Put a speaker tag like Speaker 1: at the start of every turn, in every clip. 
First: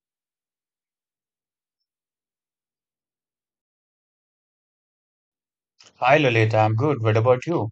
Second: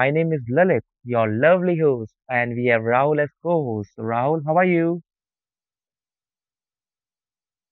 Speaker 1: My name is Lalit, your lovely host, and we have Rahul as co host. Rahul, how are you?
Speaker 2: Hi Lalita, I'm good. What about you?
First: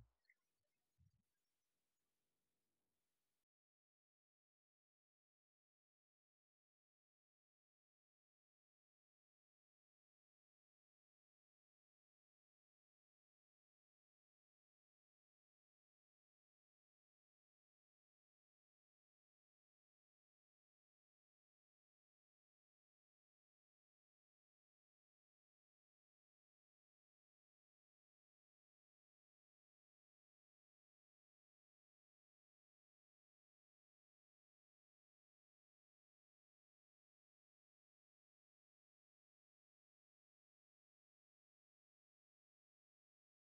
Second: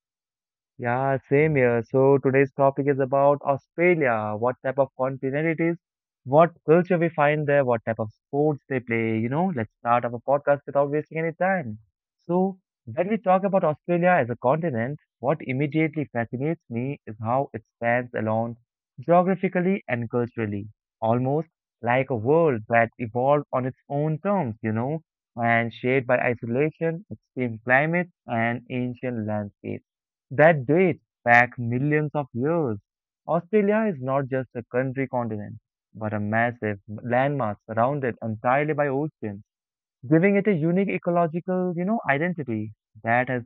Speaker 1: Yeah, same here. So today's topic is about Australia, what type of continent it is, what culture we find there, what type of sports they play, you know, let's start our podcast without wasting any time. So when we talk about Australia as a continent, what immediately fascinates me is how it stands alone geographically and culturally, almost like a world that evolved on its own terms, you know, and shaped by isolation, extreme climates, and ancient landscapes that dates back millions of years. Australia is not just a country continent, but a massive landmass surrounded entirely by oceans, giving it a unique ecological, you know, identity that has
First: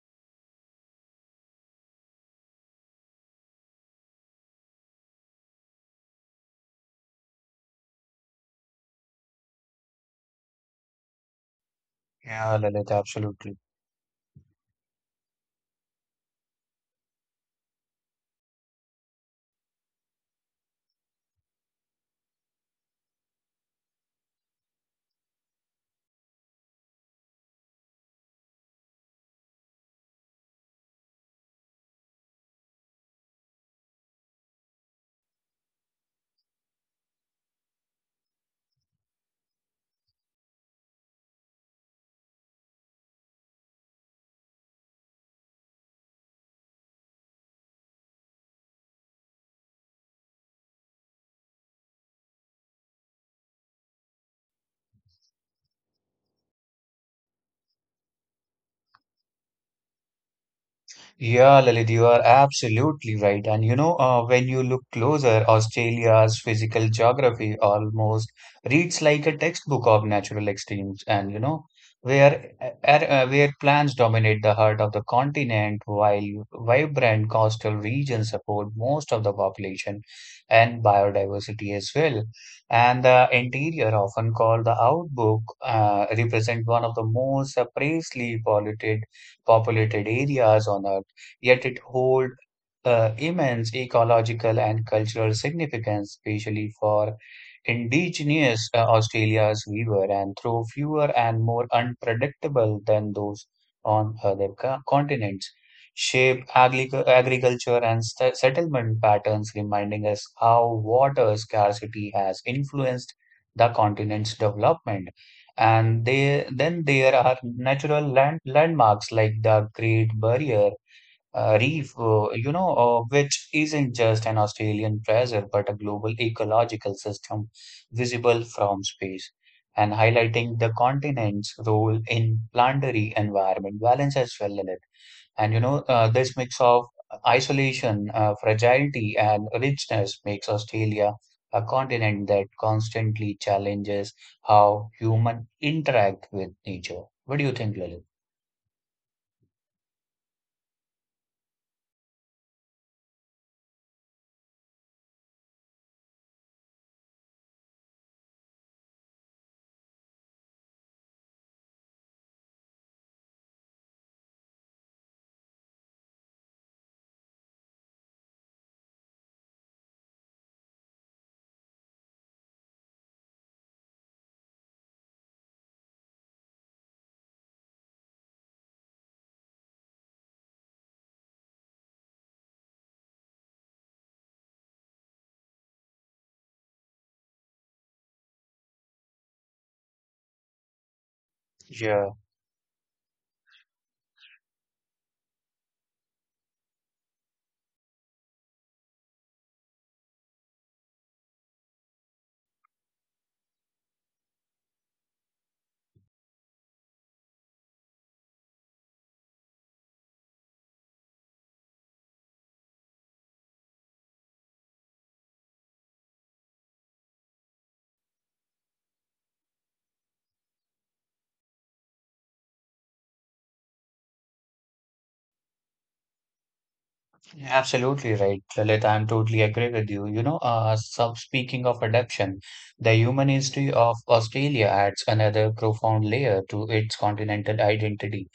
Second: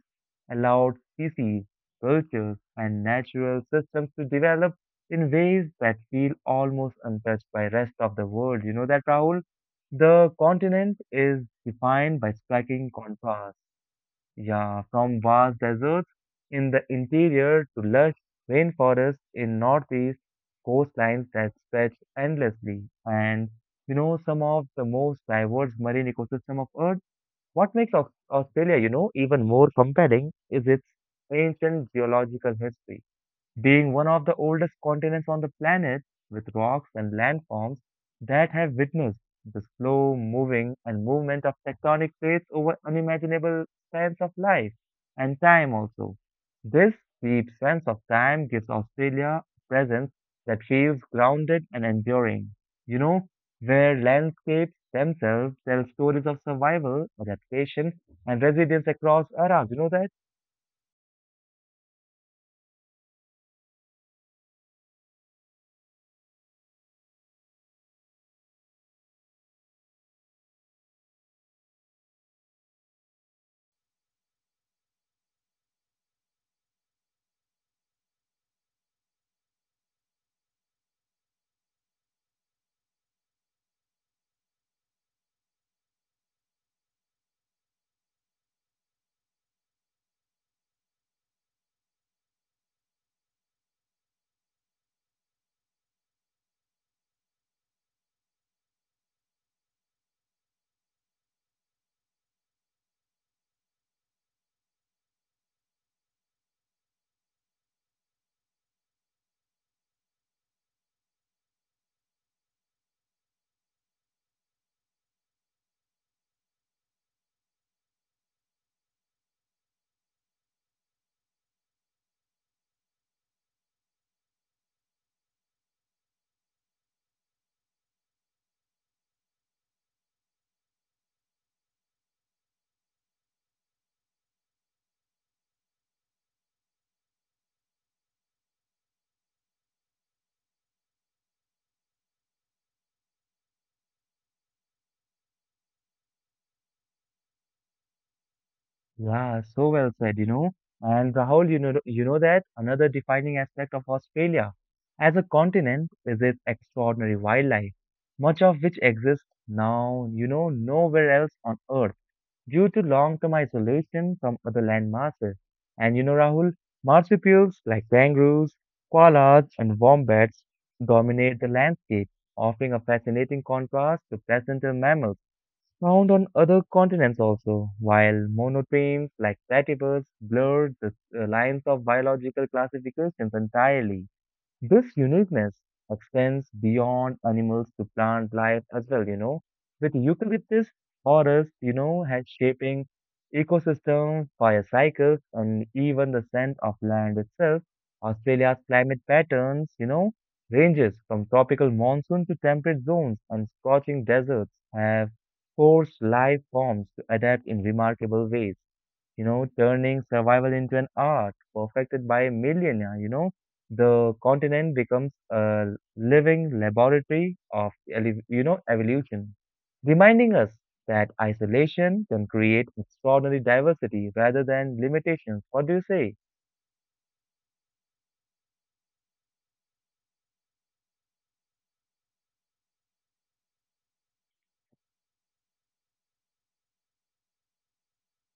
Speaker 1: allowed species, cultures, and natural systems to develop in ways that feel almost untouched by rest of the world. You know that, Rahul? The continent is defined by
Speaker 2: Yeah,
Speaker 1: striking
Speaker 2: Lalita,
Speaker 1: contrast,
Speaker 2: absolutely.
Speaker 1: yeah, from vast deserts in the interior to lush rainforests in northeast coastlines that stretch endlessly. And you know, some of the most diverse marine ecosystem of Earth. What makes Australia, you know, even more compelling is its ancient geological history, being one of the oldest continents on the planet, with rocks and landforms that have witnessed the slow moving and movement of tectonic plates over unimaginable spans of life and time also. This deep sense of time gives Australia a presence that feels grounded and enduring, you know, where landscapes themselves tell stories of survival, adaptation, and resilience across eras. You know that?
Speaker 2: Yeah, Lalit, you are absolutely right. And you know, when you look closer, Australia's physical geography almost reads like a textbook of natural extremes. And you know, where plants dominate the heart of the continent, while vibrant coastal regions support most of the population and biodiversity as well. And the interior, often called the outback, represent one of the most sparsely populated areas on Earth, yet it holds immense ecological and cultural significance, especially for indigenous Australia's weaver, and through fewer and more unpredictable than those on other continents. Shape agriculture and settlement patterns, reminding us how water scarcity has influenced the continent's development. Then there are natural landmarks like the Great Barrier reef, which isn't just an Australian treasure but a global ecological system visible from space, and highlighting the continent's role in planetary environment balance as well, Lilith. And you know, this mix of isolation, fragility, and richness makes Australia a continent that constantly challenges how human interact with nature. What do you think, Lilith?
Speaker 1: Yeah, so well said, you know. And Rahul, you know that another defining aspect of Australia as a continent is its extraordinary wildlife, much of which exists now, you know, nowhere else on Earth due to long-term isolation from other land masses. And you know, Rahul, marsupials like kangaroos, koalas, and wombats dominate the landscape, offering a fascinating contrast to placental mammals found on other continents also, while monotremes like platypus blurred the lines of biological classifications entirely. This uniqueness extends beyond animals to plant life as well, you know, with eucalyptus forests, you know,
Speaker 2: Yeah.
Speaker 1: has shaping ecosystems, fire cycles, and even the scent of land itself. Australia's climate patterns, you know, ranges from tropical monsoon to temperate zones and scorching deserts have forced life forms to adapt in remarkable ways, you know, turning survival into an art perfected by millennia, you know the continent becomes a living laboratory of you know evolution, reminding us that isolation can create extraordinary diversity rather than limitations. What do you say?
Speaker 2: Absolutely right, Lalit. I'm totally agree with you. You know, so speaking of adaptation, the human history of Australia adds another profound layer to its continental identity.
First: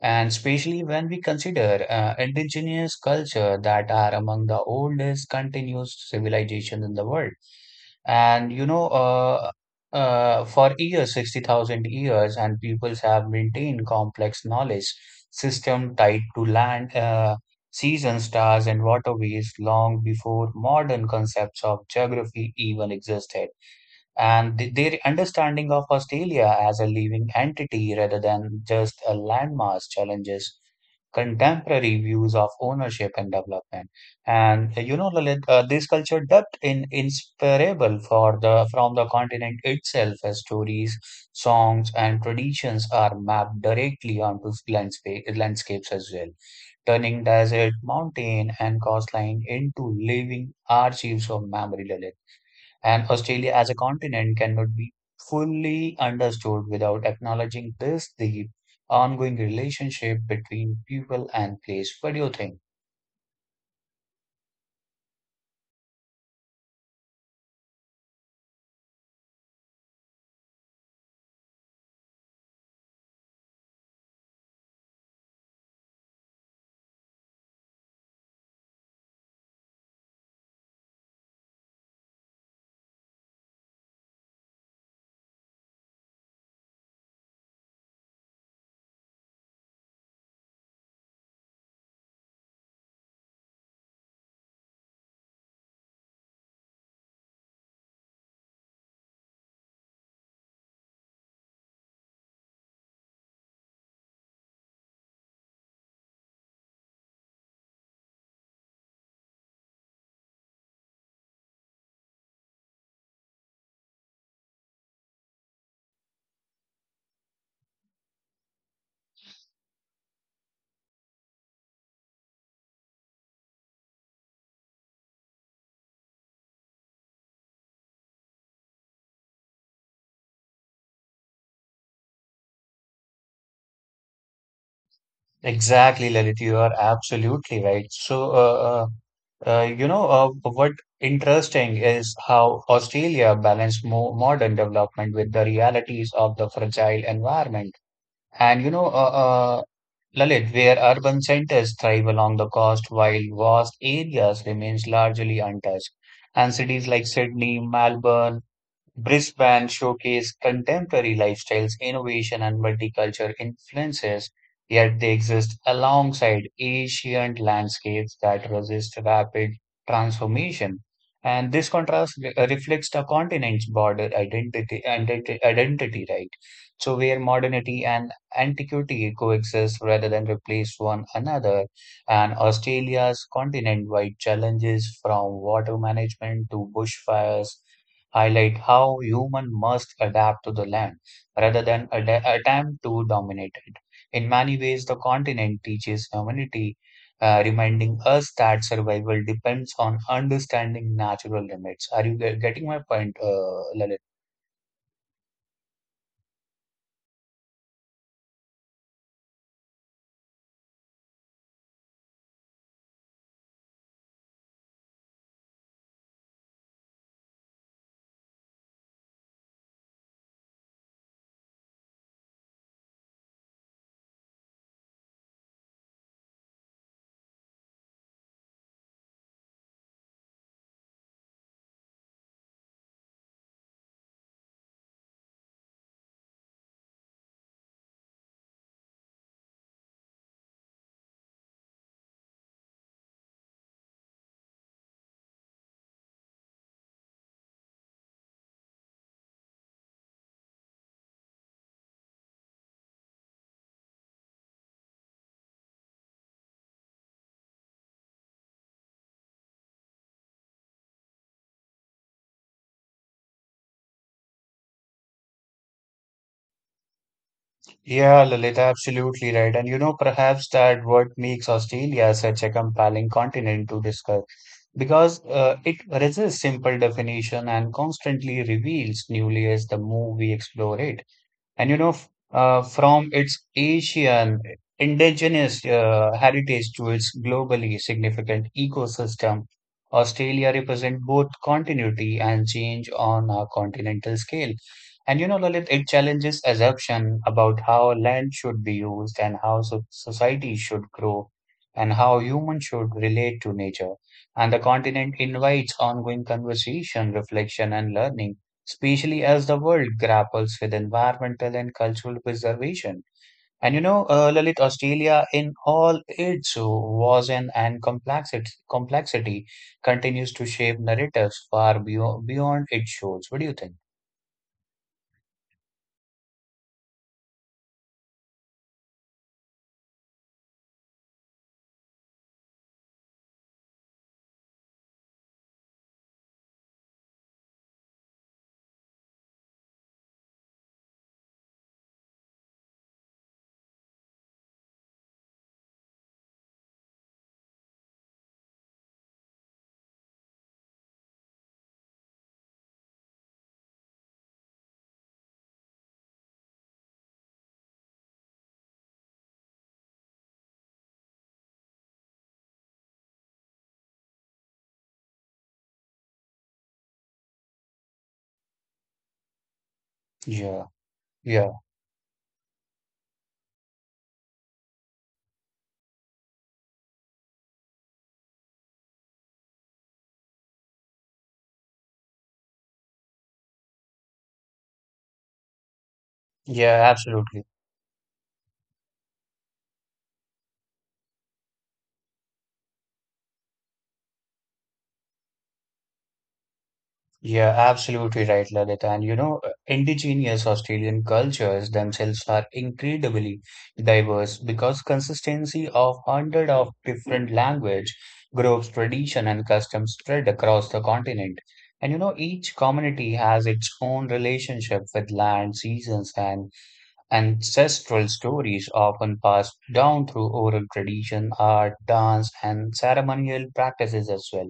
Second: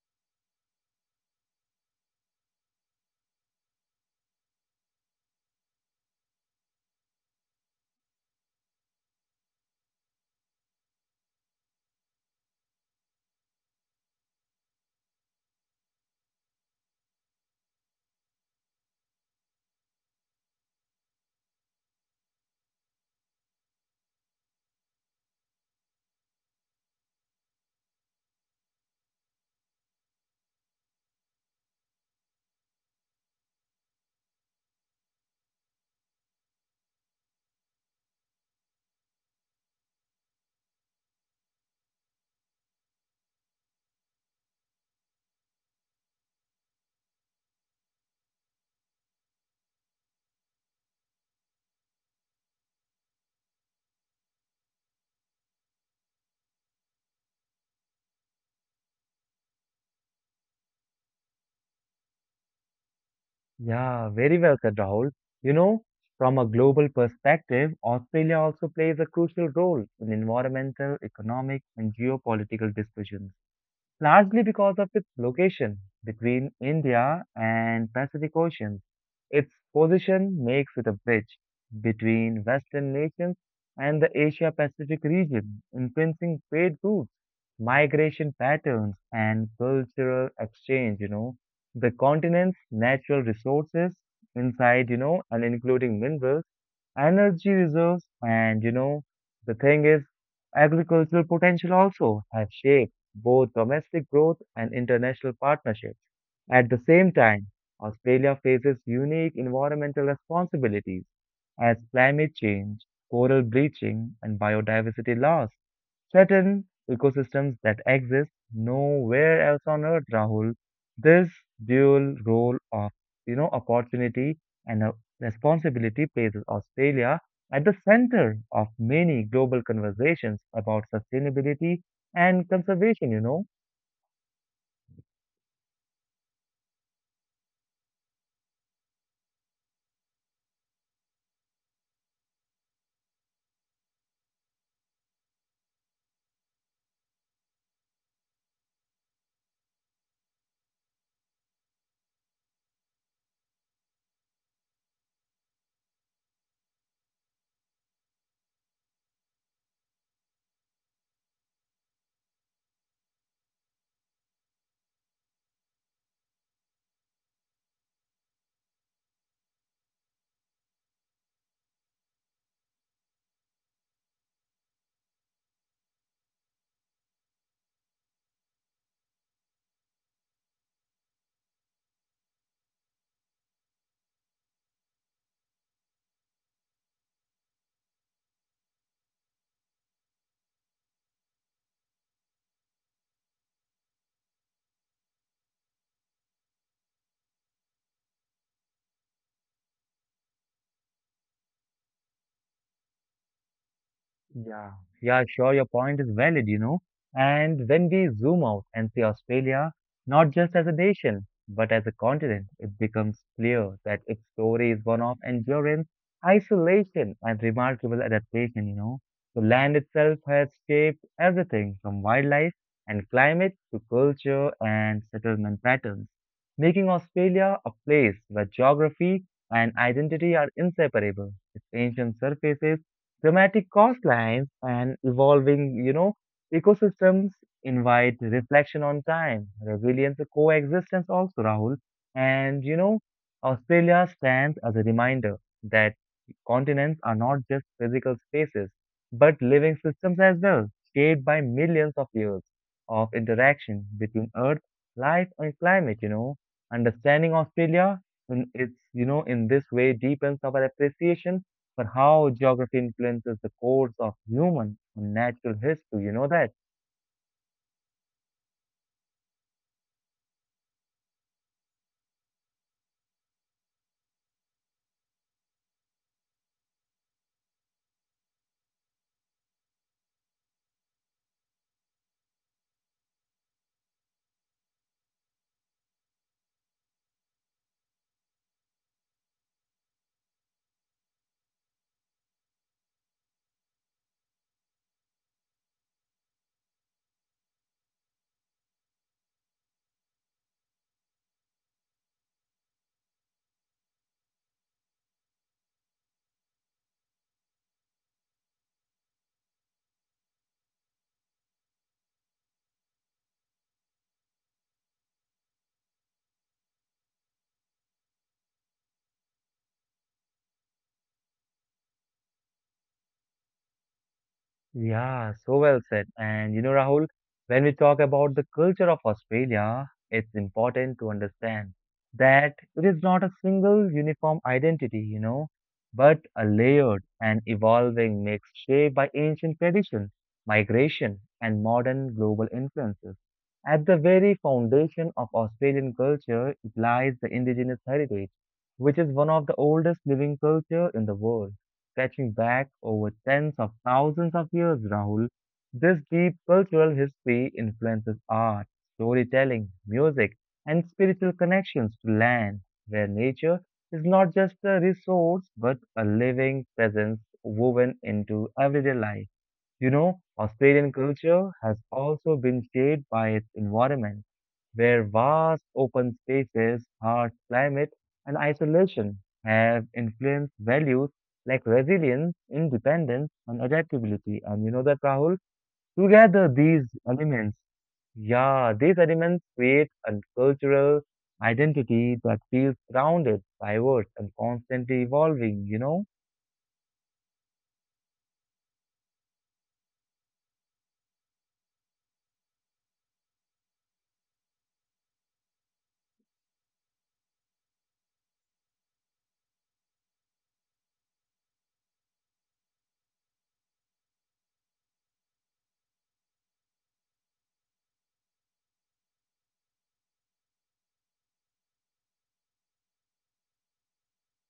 Speaker 2: And especially when we consider indigenous culture that are among the oldest continuous civilizations in the world. And you know, for years, 60,000 years, and peoples have maintained complex knowledge system tied to land, seasons, stars, and waterways long before modern concepts of geography even existed. And their understanding of Australia as a living entity rather than just a landmass challenges contemporary views of ownership and development. And you know, Lalit, this culture depth in inseparable for the from the continent itself, as stories, songs, and traditions are mapped directly onto landscapes as well, turning desert, mountain, and coastline into living archives of memory, Lalit. And Australia as a continent cannot be fully understood without acknowledging this deep, ongoing relationship between people and place. What do you think?
Speaker 1: Yeah, very well said, Rahul. You know, from a global perspective, Australia also plays a crucial role in environmental, economic, and geopolitical discussions, largely because of its location between India and Pacific Oceans. Its position makes it a bridge between Western nations and the Asia Pacific region, influencing trade routes, migration patterns, and cultural exchange, you know. The continent's natural resources inside, you know, and including minerals, energy reserves, and you know, the thing is, agricultural potential also have shaped both domestic growth and international partnerships. At the same time, Australia faces unique environmental responsibilities as climate change, coral bleaching, and biodiversity loss certain ecosystems that exist nowhere else on earth, Rahul. This dual role of, you know, opportunity and responsibility places Australia at the center of many global conversations about sustainability and conservation, you know.
Speaker 2: Exactly, Lalit, you are absolutely right. So, what interesting is how Australia balanced more modern development with the realities of the fragile environment. And, you know, Lalit, where urban centers thrive along the coast while vast areas remains largely untouched. And cities like Sydney, Melbourne, Brisbane showcased contemporary lifestyles, innovation, and multicultural influences, yet they exist alongside ancient landscapes that resist rapid transformation. And this contrast reflects the continent's border identity, right? So, where modernity and antiquity coexist rather than replace one another, and Australia's continent wide challenges from water management to bushfires highlight how human must adapt to the land rather than attempt to dominate it. In many ways, the continent teaches humanity, reminding us that survival depends on understanding natural limits. Are you getting my point, Lalit?
Speaker 1: Yeah, yeah, sure. Your point is valid, you know. And when we zoom out and see Australia, not just as a nation, but as a continent, it becomes clear that its story is one of endurance, isolation, and remarkable adaptation, you know. The land itself has shaped everything from wildlife and climate to culture and settlement patterns, making Australia a place where geography and identity are inseparable. Its ancient surfaces, dramatic coastlines, and evolving, you know, ecosystems invite reflection on time, resilience, and coexistence also, Rahul. And, you know, Australia stands as a reminder that continents are not just physical spaces, but living systems as well, shaped by millions of years of interaction between Earth, life, and climate, you know. Understanding Australia in it's, you know, in this way deepens our appreciation but how geography influences the course of human and natural history. You know that?
Speaker 2: Yeah, Lalit, absolutely right. And you know, perhaps that what makes Australia such a compelling continent to discuss because it resists simple definition and constantly reveals new layers the more we explore it. And you know, from its Asian indigenous heritage to its globally significant ecosystem, Australia represents both continuity and change on a continental scale. And you know, Lalit, it challenges assumption about how land should be used and how so society should grow and how humans should relate to nature. And the continent invites ongoing conversation, reflection, and learning, especially as the world grapples with environmental and cultural preservation. And you know, Lalit, Australia in all its vision and complexity continues to shape narratives far beyond its shores. What do you think?
Speaker 1: Yeah, so well said. And you know, Rahul, when we talk about the culture of Australia, it's important to understand that it is not a single uniform identity, you know, but a layered and evolving mix shaped by ancient tradition, migration, and modern global influences. At the very foundation of Australian culture, it lies the indigenous heritage, which is one of the oldest living culture in the world, stretching back over tens of thousands of years, Rahul. This deep cultural history influences art, storytelling, music, and spiritual connections to land, where nature is not just a resource but a living presence woven into everyday life. You know,
Speaker 2: Yeah,
Speaker 1: Australian culture
Speaker 2: yeah,
Speaker 1: has also been shaped by its environment, where vast open spaces, harsh climate, and isolation have influenced values like resilience, independence, and adaptability. And you know that, Rahul? Together, these
Speaker 2: yeah, absolutely.
Speaker 1: elements, yeah, these elements create a cultural identity that feels grounded, diverse, and constantly evolving, you know?
Speaker 2: Yeah, absolutely right, Lalit. And you know, indigenous Australian cultures themselves are incredibly diverse because consistency of hundred of different language groups, tradition, and customs spread across the continent. And you know, each community has its own relationship with land, seasons, and ancestral stories, often passed down through oral tradition, art, dance, and ceremonial practices as well.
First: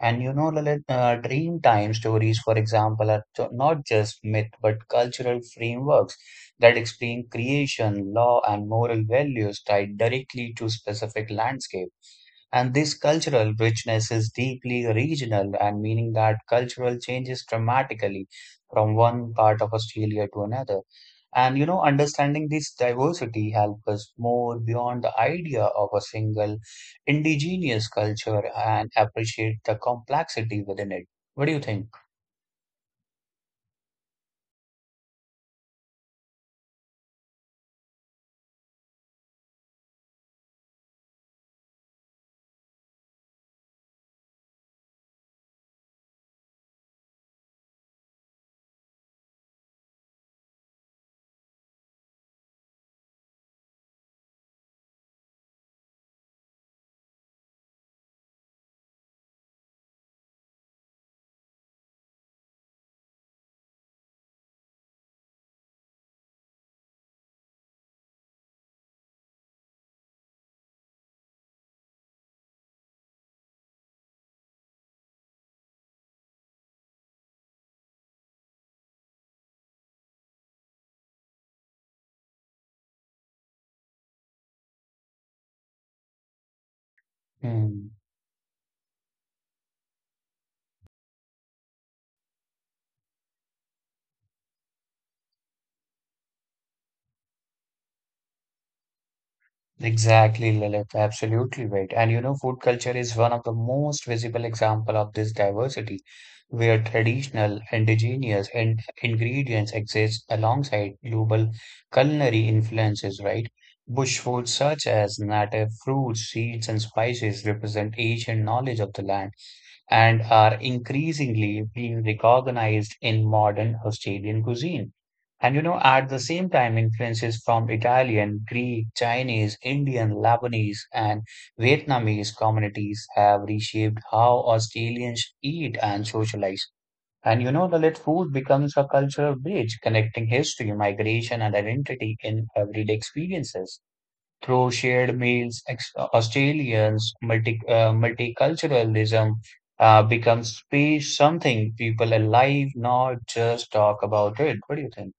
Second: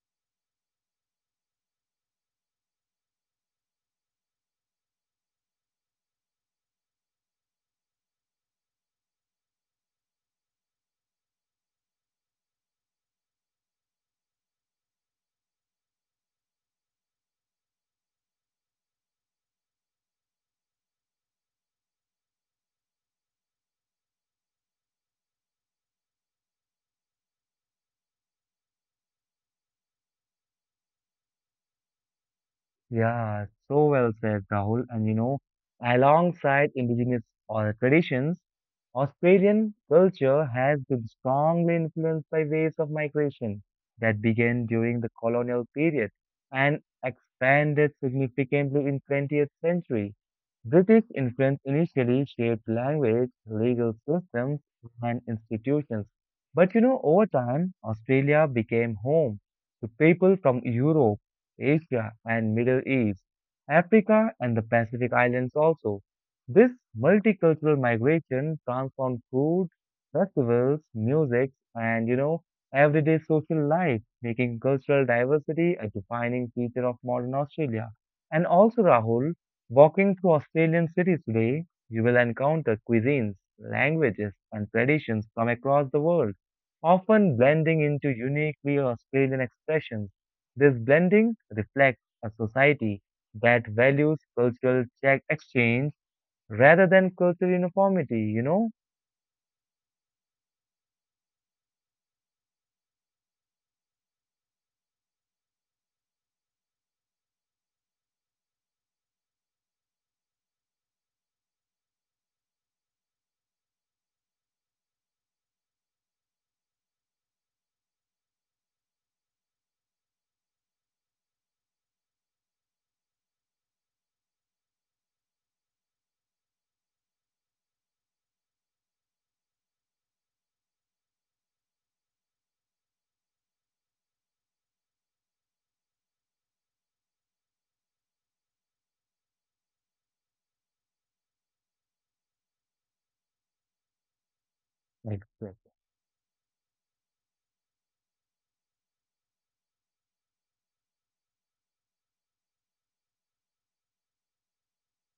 Speaker 2: And you know, Lalit, Dreamtime stories, for example, are not just myth but cultural frameworks that explain creation, law, and moral values tied directly to specific landscape. And this cultural richness is deeply regional and meaning that cultural changes dramatically from one part of Australia to another. And you know, understanding this diversity helps us more beyond the idea of a single indigenous culture and appreciate the complexity within it. What do you think?
Speaker 1: Yeah, so well said, Rahul. And you know, alongside indigenous traditions, Australian culture has been strongly influenced by waves of migration that began during the colonial period and expanded significantly in 20th century. British influence initially shaped language, legal systems, and institutions. But you know, over time, Australia became home to people from Europe, Asia and Middle East, Africa and the Pacific Islands also. This multicultural migration transformed food, festivals, music, and you know, everyday social life, making cultural diversity a defining feature of modern Australia. And also, Rahul, walking through Australian cities today, you will encounter cuisines, languages, and traditions from across the world, often blending into uniquely Australian expressions. This blending reflects a society that values cultural check exchange rather than cultural uniformity, you know?
Speaker 2: Exactly, Lilith. Absolutely right. And you know, food culture is one of the most visible example of this diversity, where traditional, indigenous, and ingredients exist alongside global culinary influences, right? Bush foods such as native fruits, seeds, and spices represent ancient knowledge of the land and are increasingly being recognized in modern Australian cuisine. And you know, at the same time, influences from Italian, Greek, Chinese, Indian, Lebanese, and Vietnamese communities have reshaped how Australians eat and socialize. And you know, the lit food becomes a cultural bridge connecting history, migration, and identity in everyday experiences through shared
Speaker 1: Exactly.
Speaker 2: meals, Australians multiculturalism becomes be something people alive, not just talk about it. What do you think?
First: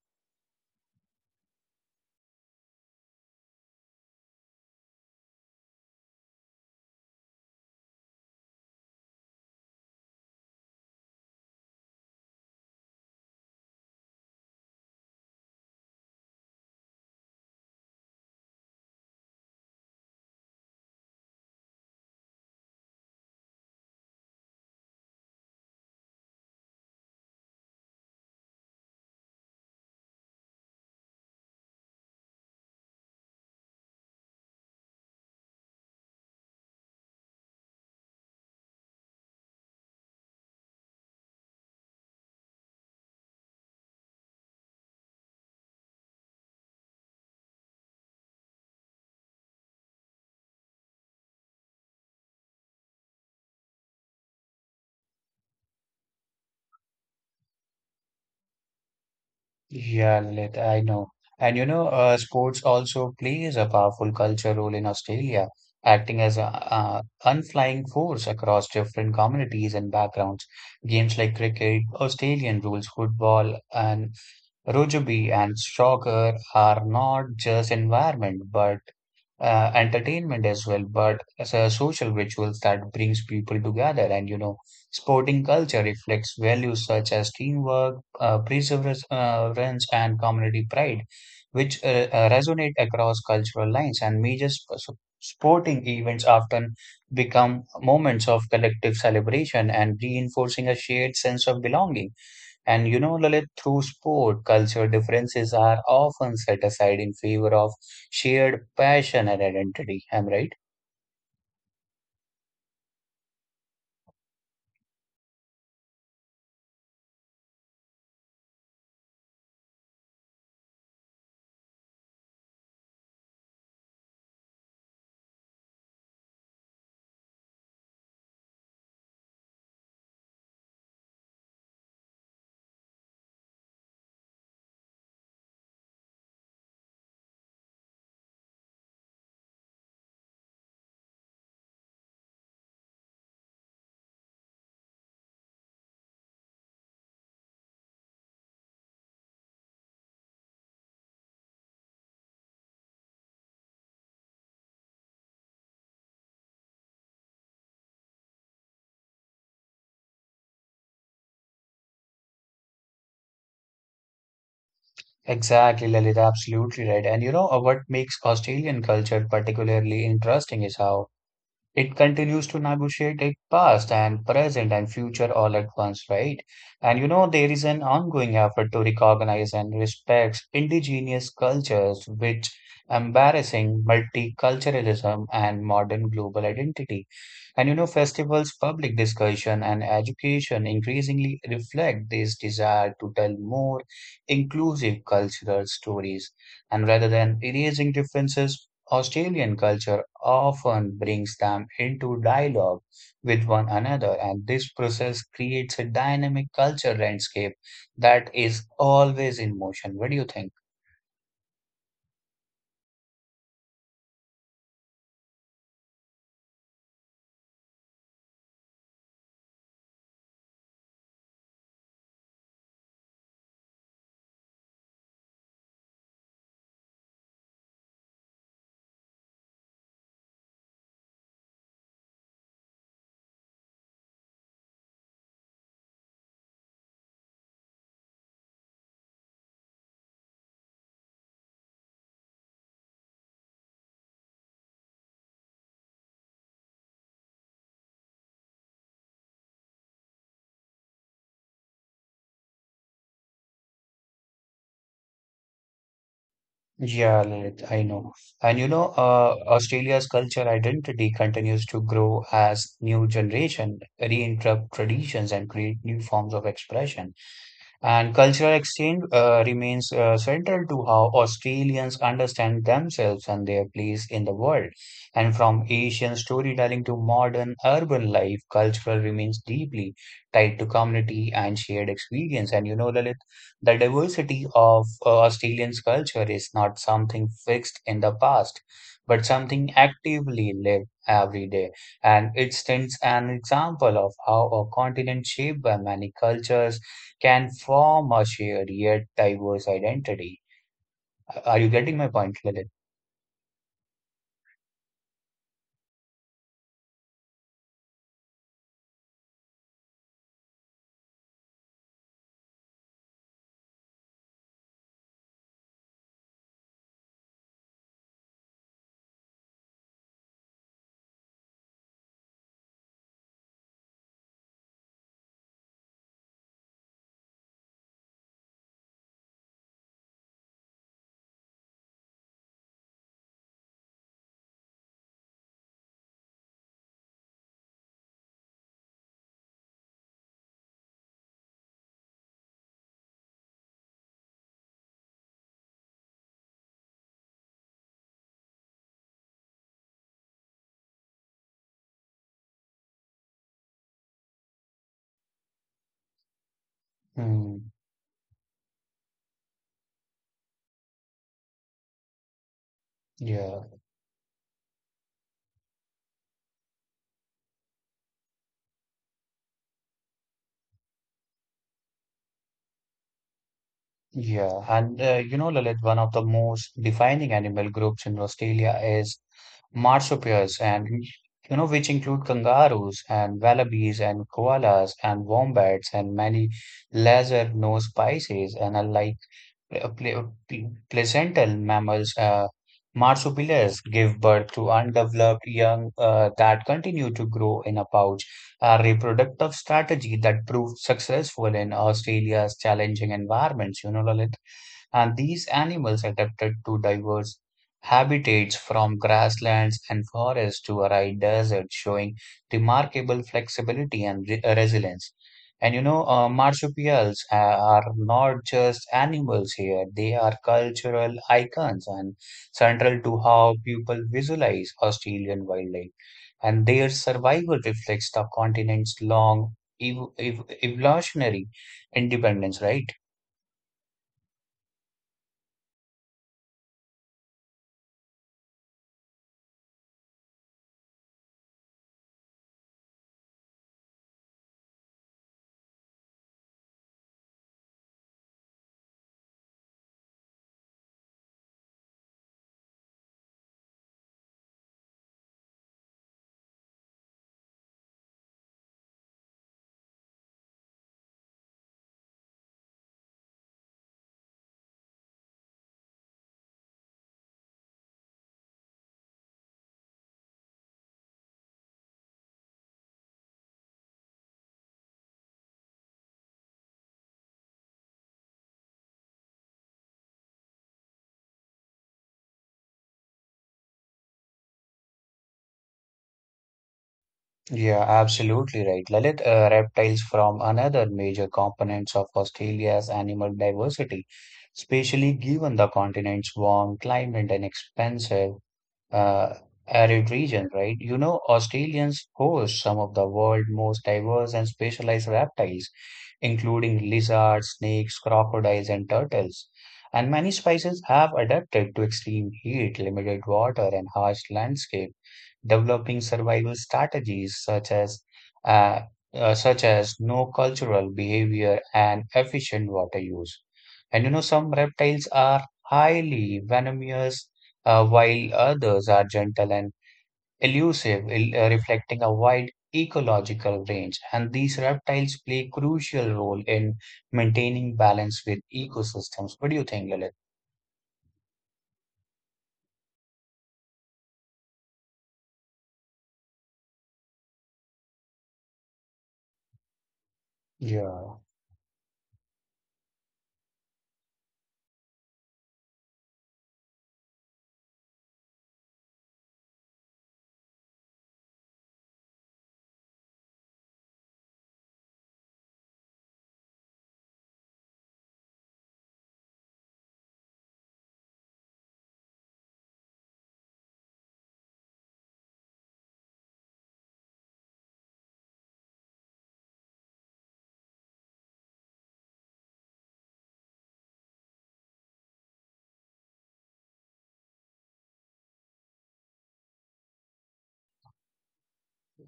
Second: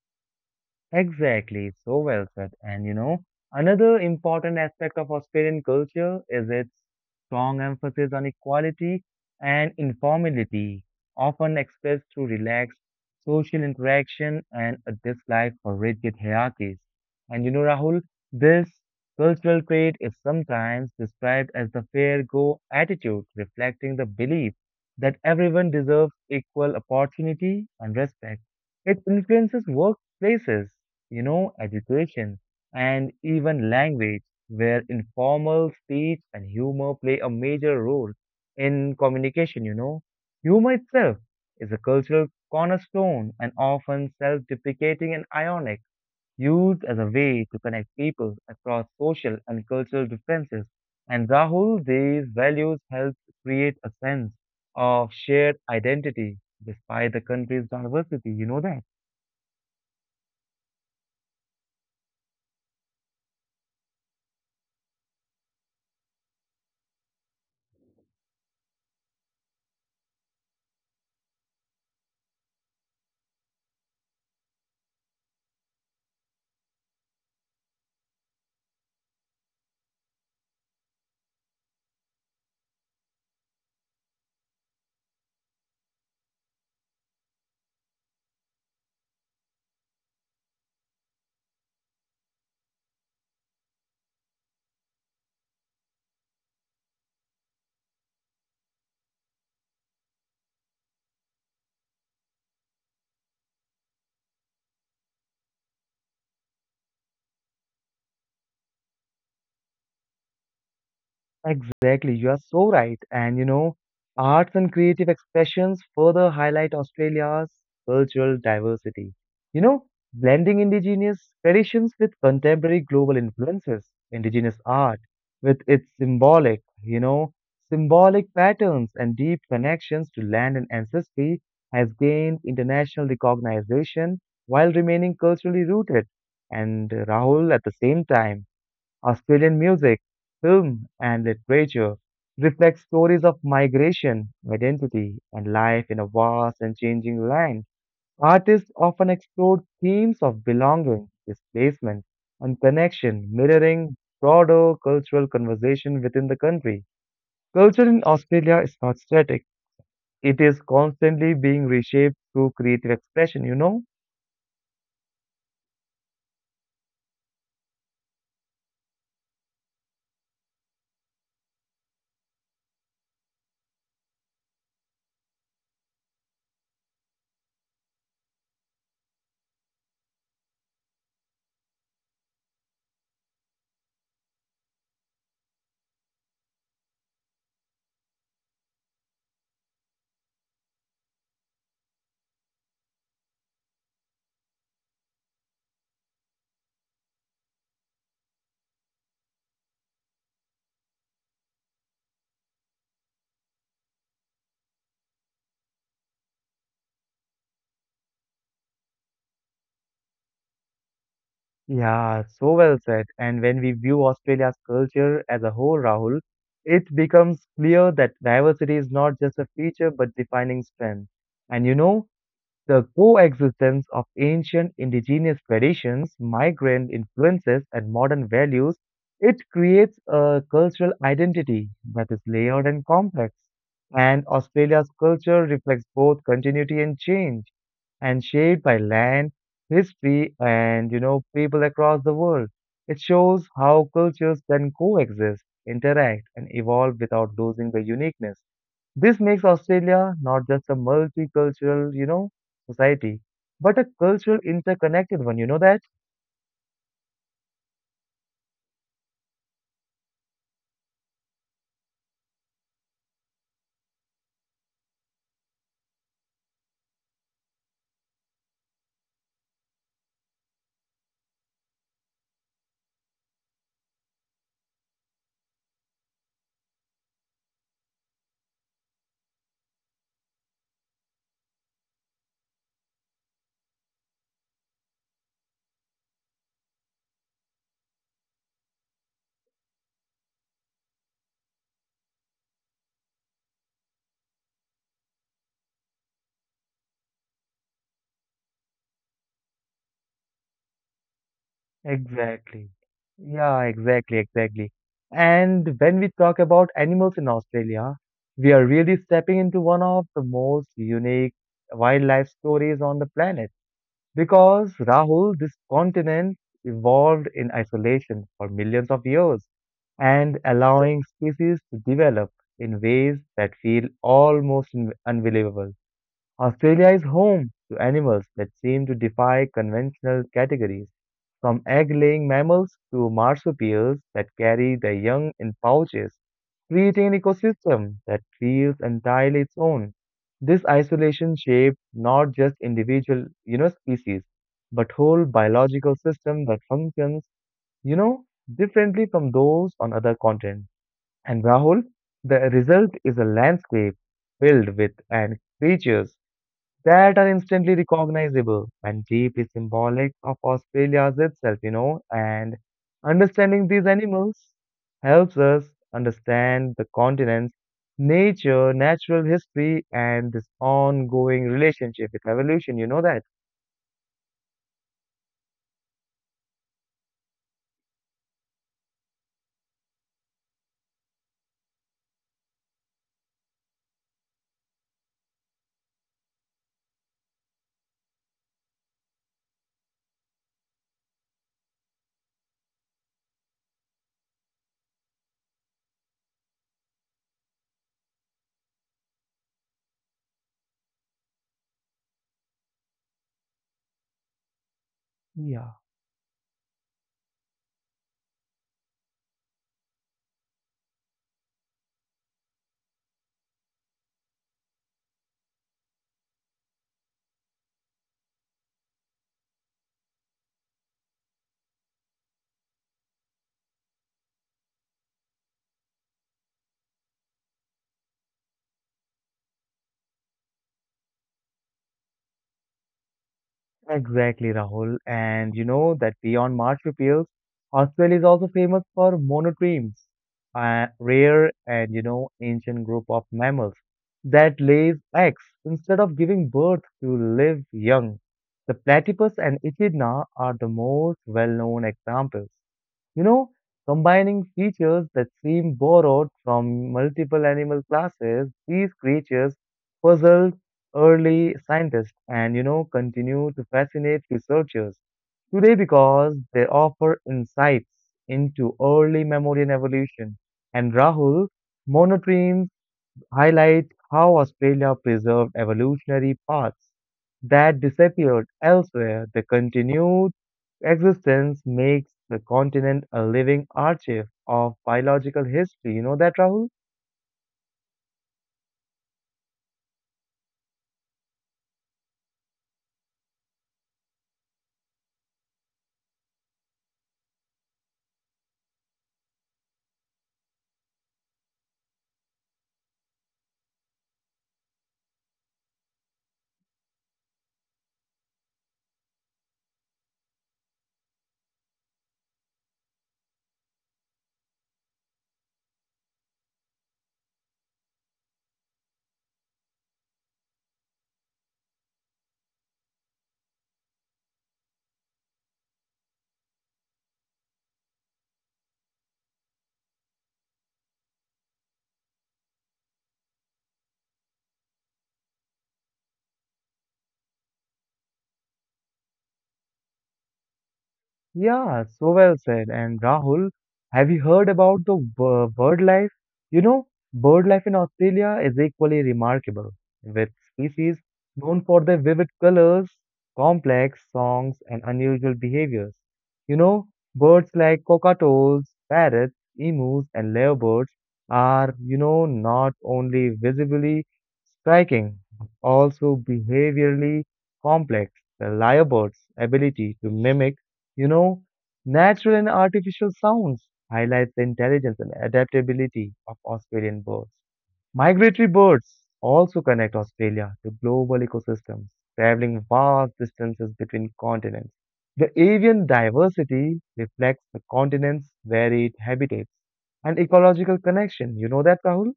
Speaker 1: Exactly, so well said. And you know, another important aspect of Australian culture is its strong emphasis on equality and informality, often expressed through relaxed social interaction and a dislike for rigid hierarchies. And you know, Rahul, this cultural trait is sometimes described as the fair go attitude, reflecting the belief that everyone deserves equal opportunity and respect. It influences workplaces, you know, education, and even language, where informal speech and humor play a major role in communication, you know. Humor itself is a cultural cornerstone and often self deprecating and ironic, used as a way to connect people across social and cultural differences. And Rahul, these values help create a sense of shared identity despite the country's diversity. You know that?
Speaker 2: Yeah, Lalit, I know. And you know, sports also plays a powerful culture role in Australia, acting as a, unflying force across different communities and backgrounds. Games like cricket, Australian rules football, and rugby and soccer are not just environment, but entertainment as well, but as a social rituals that brings people together. And you know, sporting culture reflects values such as teamwork, perseverance, and community pride, which resonate across cultural lines. And major sporting events often become moments of collective celebration and reinforcing a shared sense of belonging. And you know, Lalit, through sport, culture differences are often set aside in favor of shared passion and identity. I'm right?
Speaker 1: Exactly, you are so right. And you know, arts and creative expressions further highlight Australia's cultural diversity. You know, blending indigenous traditions with contemporary global influences, indigenous art with its symbolic, you know, symbolic patterns and deep connections to land and ancestry has gained international recognition while remaining culturally rooted. And Rahul, at the same time, Australian music, film, and literature reflect stories of migration, identity, and life in a vast and changing land. Artists often explored themes of belonging, displacement, and connection, mirroring broader cultural conversation within the country. Culture in Australia is not static, it is constantly being reshaped through creative expression, you know?
Speaker 2: Exactly, Lalit, absolutely right. And you know, what makes Australian culture particularly interesting is how it continues to negotiate its past and present and future all at once, right? And you know, there is an ongoing effort to recognize and respect indigenous cultures, which embarrassing multiculturalism and modern global identity. And you know, festivals, public discussion, and education increasingly reflect this desire to tell more inclusive cultural stories. And rather than erasing differences, Australian culture often brings them into dialogue with one another, and this process creates a dynamic culture landscape that is always in motion. What do you think?
Speaker 1: Yeah, so well said. And when we view Australia's culture as a whole, Rahul, it becomes clear that diversity is not just a feature but defining strength. And you know, the coexistence of ancient indigenous traditions, migrant influences, and modern values, it creates a cultural identity that is layered and complex. And Australia's culture reflects both continuity and change, and shaped by land, history, and you know people across the world. It shows how cultures can coexist, interact, and evolve without losing their uniqueness. This makes Australia not just a multicultural, you know, society, but a cultural interconnected one, you know that?
Speaker 2: Yeah, Lalit, I know. And you know, Australia's culture identity continues to grow as new generation reinterpret traditions and create new forms of expression. And cultural exchange remains central to how Australians understand themselves and their place in the world. And from Asian storytelling to modern urban life, cultural remains deeply tied to community and shared experience. And you know, Lalit, the diversity of Australians' culture is not something fixed in the past, but something actively lived every day. And it stands an example of how a continent shaped by many cultures can form a shared yet diverse identity. Are you getting my point,
Speaker 1: Exactly.
Speaker 2: Lalit?
Speaker 1: Yeah, exactly. And when we talk about animals in Australia, we are really stepping into one of the most unique wildlife stories on the planet. Because, Rahul, this continent evolved in isolation for millions of years and allowing species to develop in ways that feel almost unbelievable. Australia is home to animals that seem to defy conventional categories, from egg-laying mammals to marsupials that carry their young in pouches, creating an ecosystem that feels entirely its own. This isolation shaped not just individual, you know, species, but whole biological system that functions, you know, differently from those on other continents. And Rahul, the result is a landscape filled with and creatures that are
Speaker 2: Hmm.
Speaker 1: instantly recognizable and deeply symbolic of Australia's itself, you know, and
Speaker 2: Yeah,
Speaker 1: understanding these animals helps us understand the continent's natural history, and this ongoing relationship with evolution, you know that?
Speaker 2: yeah. And you know, Lalit, one of the most defining animal groups in Australia is marsupials, and you know, which include kangaroos and wallabies and koalas and wombats and many lesser-known species. And unlike placental mammals, marsupials give birth to undeveloped young that continue to grow in a pouch, a reproductive strategy that proved successful in Australia's challenging environments. You know, Lalit, and these
Speaker 1: Yeah.
Speaker 2: animals adapted to diverse habitats from grasslands and forests to arid deserts, showing remarkable flexibility and resilience. And you know, marsupials are not just animals here, they are cultural icons and central to how people visualize Australian wildlife. And their survival reflects the continent's long ev ev evolutionary independence, right?
Speaker 1: Exactly, Rahul. And you know that beyond marsupials, Australia is also famous for monotremes, a rare and ancient group of mammals that lays eggs instead of giving birth to live young. The platypus and echidna are the most well-known examples. You know, combining features that seem borrowed from multiple animal classes, these creatures puzzled early scientists and, continue to fascinate researchers today because they offer insights into early mammalian evolution. And Rahul, monotremes highlight how Australia preserved evolutionary paths that disappeared elsewhere. The continued existence makes the continent a living archive of biological history. You know that, Rahul?
Speaker 2: Yeah, absolutely right, Lalit. Reptiles from another major components of Australia's animal diversity, especially given the continent's warm climate and expansive uh, arid region, right? You know, Australians host some of the world's most diverse and specialized reptiles, including lizards, snakes, crocodiles, and turtles. And many species have adapted to extreme heat, limited water, and harsh landscape, developing survival strategies uh, such as no cultural behavior and efficient water use. And you know, some reptiles are highly venomous while others are gentle and elusive, reflecting a wide ecological range. And these reptiles play a crucial role in maintaining balance with ecosystems. What do you think, Lalit?
Speaker 1: Yeah, so well said. And Rahul, have you heard about the bird life? You know, bird life in Australia is equally remarkable, with species
Speaker 2: Yeah,
Speaker 1: known for their vivid colors, complex songs, and unusual behaviors. You know, birds like cockatoos, parrots, emus, and lyrebirds are, not only visibly striking, but also behaviorally complex. The lyrebird's ability to mimic you know, natural and artificial sounds highlight the intelligence and adaptability of Australian birds. Migratory birds also connect Australia to global ecosystems, traveling vast distances between continents. The avian diversity reflects the continent's varied habitats and ecological connection. You know that, Rahul?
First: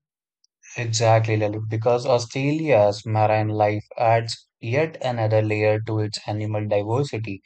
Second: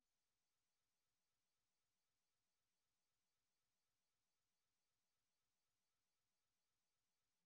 Speaker 2: exactly, Lalit. Because Australia's marine life adds yet another layer to its animal diversity.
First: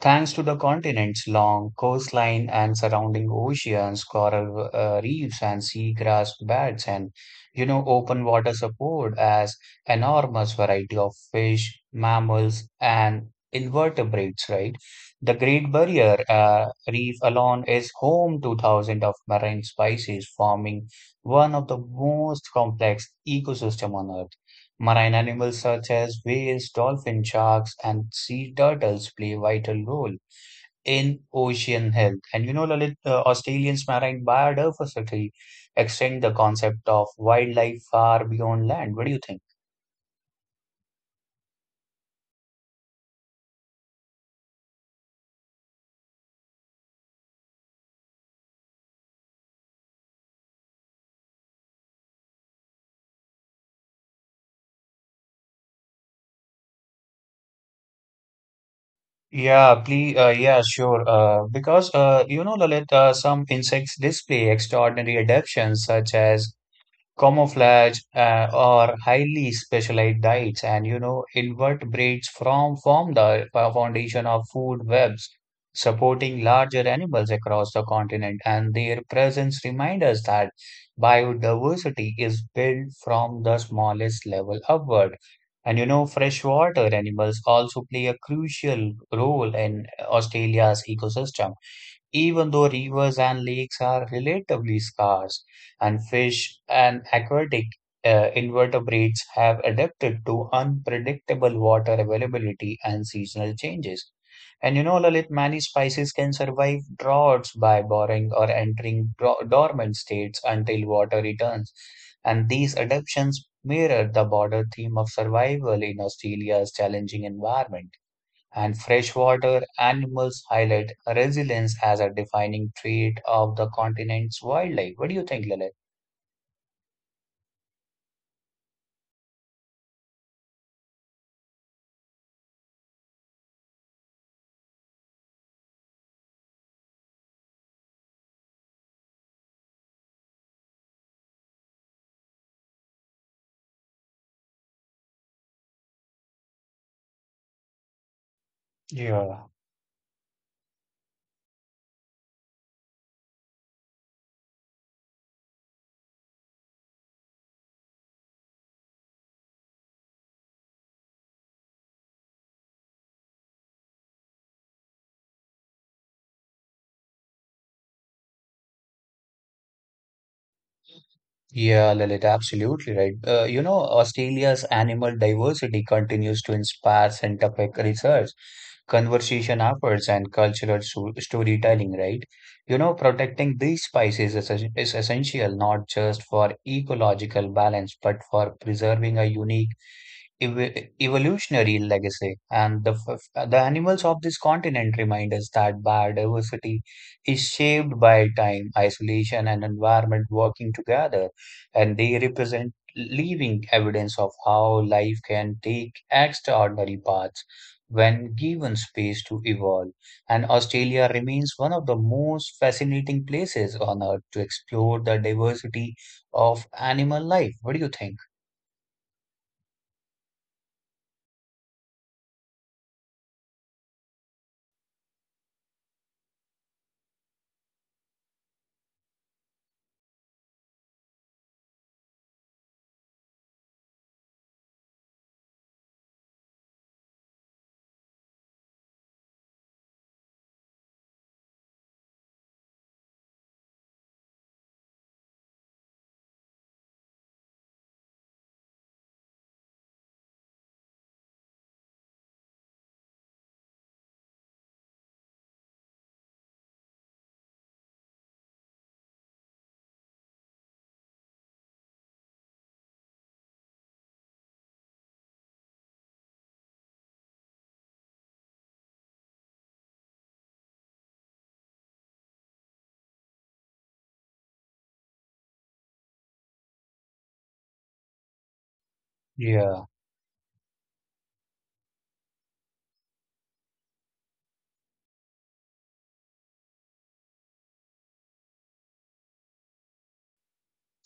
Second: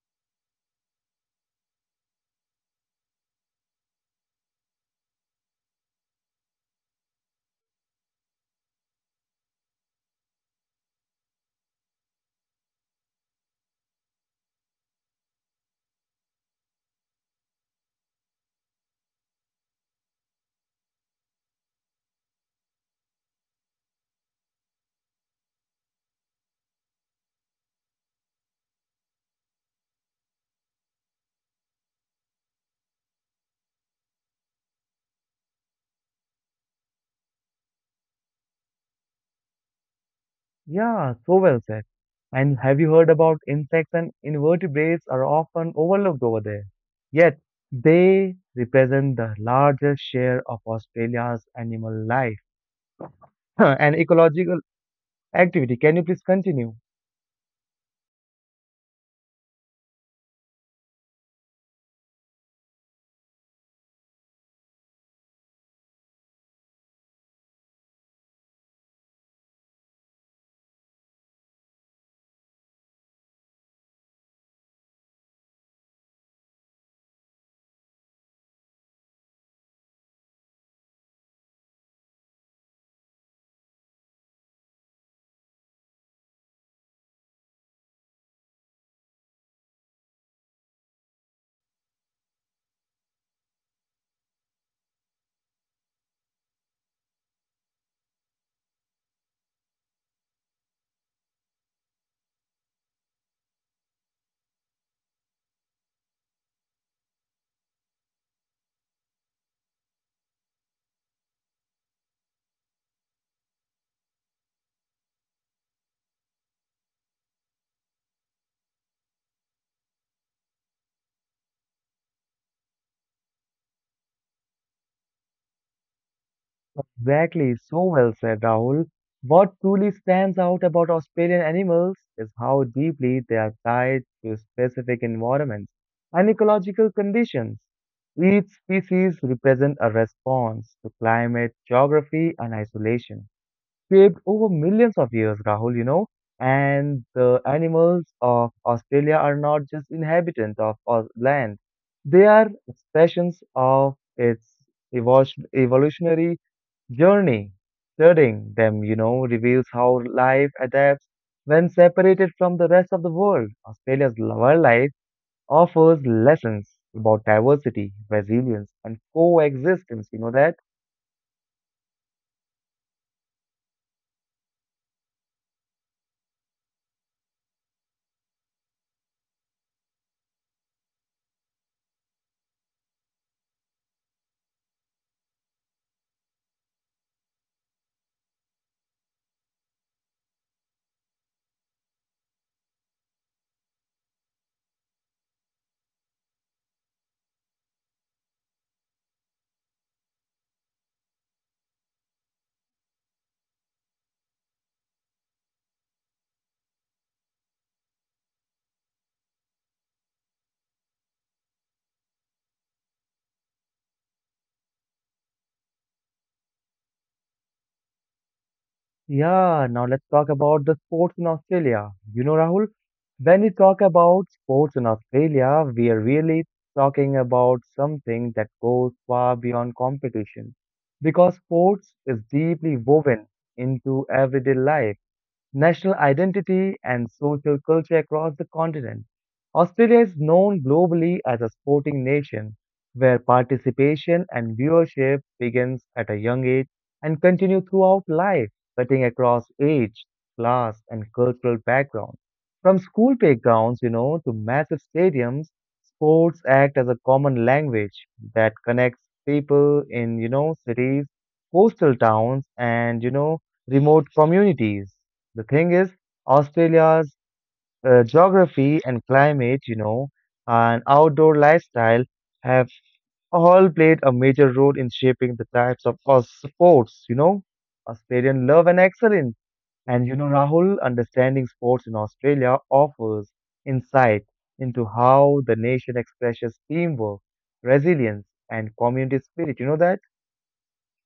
Speaker 2: Thanks to the continent's long coastline and surrounding oceans, coral reefs and seagrass beds and open water support as enormous variety of fish, mammals and invertebrates, right? The Great Barrier Reef alone is home to thousands of marine species, forming one of the most complex ecosystem on Earth. Marine animals such as whales, dolphins, sharks, and sea turtles play vital role in ocean health. And you know, Lalit, Australians' marine biodiversity extend the concept of wildlife far beyond land. What do you think?
Speaker 1: Yeah, so well said. And have you heard about insects and invertebrates are often overlooked over there? Yet, they represent the largest share of Australia's animal life and ecological activity. Can you please continue?
Speaker 2: Yeah, please. Yeah, sure. Because you know, Lalit, some insects display extraordinary adaptations, such as camouflage or highly specialized diets, and you know invertebrates from form the foundation of food webs supporting larger animals across the continent, and their presence reminds us that biodiversity is built from the smallest level upward. And you know freshwater animals also play a crucial role in Australia's ecosystem even though rivers and lakes are relatively scarce, and fish and aquatic invertebrates have adapted to unpredictable water availability and seasonal changes. And you know, Lalit, many species can survive droughts by borrowing or entering dormant states until water returns. And these adaptations mirror the broader theme of survival in Australia's challenging environment, and freshwater animals highlight resilience as a defining trait of the continent's wildlife. What do you think, Lalit?
Speaker 1: Exactly, so well said, Rahul. What truly stands out about Australian animals is how deeply they are tied to specific environments and ecological conditions. Each species represents a response to climate, geography, and isolation shaped over millions of years, Rahul, you know. And the animals of Australia are
Speaker 2: Yeah.
Speaker 1: not just inhabitants of our land, they are expressions of its evolutionary journey. Studying them, reveals how life adapts when separated from the rest of the world. Australia's wildlife offers lessons about diversity, resilience, and coexistence. You know that?
Speaker 2: Yeah, Lalit, absolutely right. You know, Australia's animal diversity continues to inspire scientific research, conservation efforts, and cultural so storytelling, right? You know, protecting these species is, is essential not just for ecological balance, but for preserving a unique evolutionary legacy. And the animals of this continent remind us that biodiversity is shaped by time, isolation, and environment working together. And they represent living evidence of how life can take extraordinary paths when given space to evolve. And Australia remains one of the most fascinating places on earth to explore the diversity of animal life. What do you think?
Speaker 1: Yeah, now let's talk about the sports in Australia. You know, Rahul, when we talk about sports in Australia, we are really talking about something that goes far beyond competition because sports is deeply woven into everyday life, national identity, and social culture across the continent. Australia is known globally as a sporting nation where participation and viewership begins at a young age and continue throughout life, cutting across age, class, and cultural background. From school playgrounds, to massive stadiums, sports act as a common language that connects people in, cities, coastal towns, and, remote communities. The thing is, Australia's geography and climate, and outdoor lifestyle have all played a major role in shaping the types of sports, you know. Australian love and excellence.
Speaker 2: Yeah.
Speaker 1: And, you know, Rahul, understanding sports in Australia offers insight into how the nation expresses teamwork, resilience, and community spirit. You know that?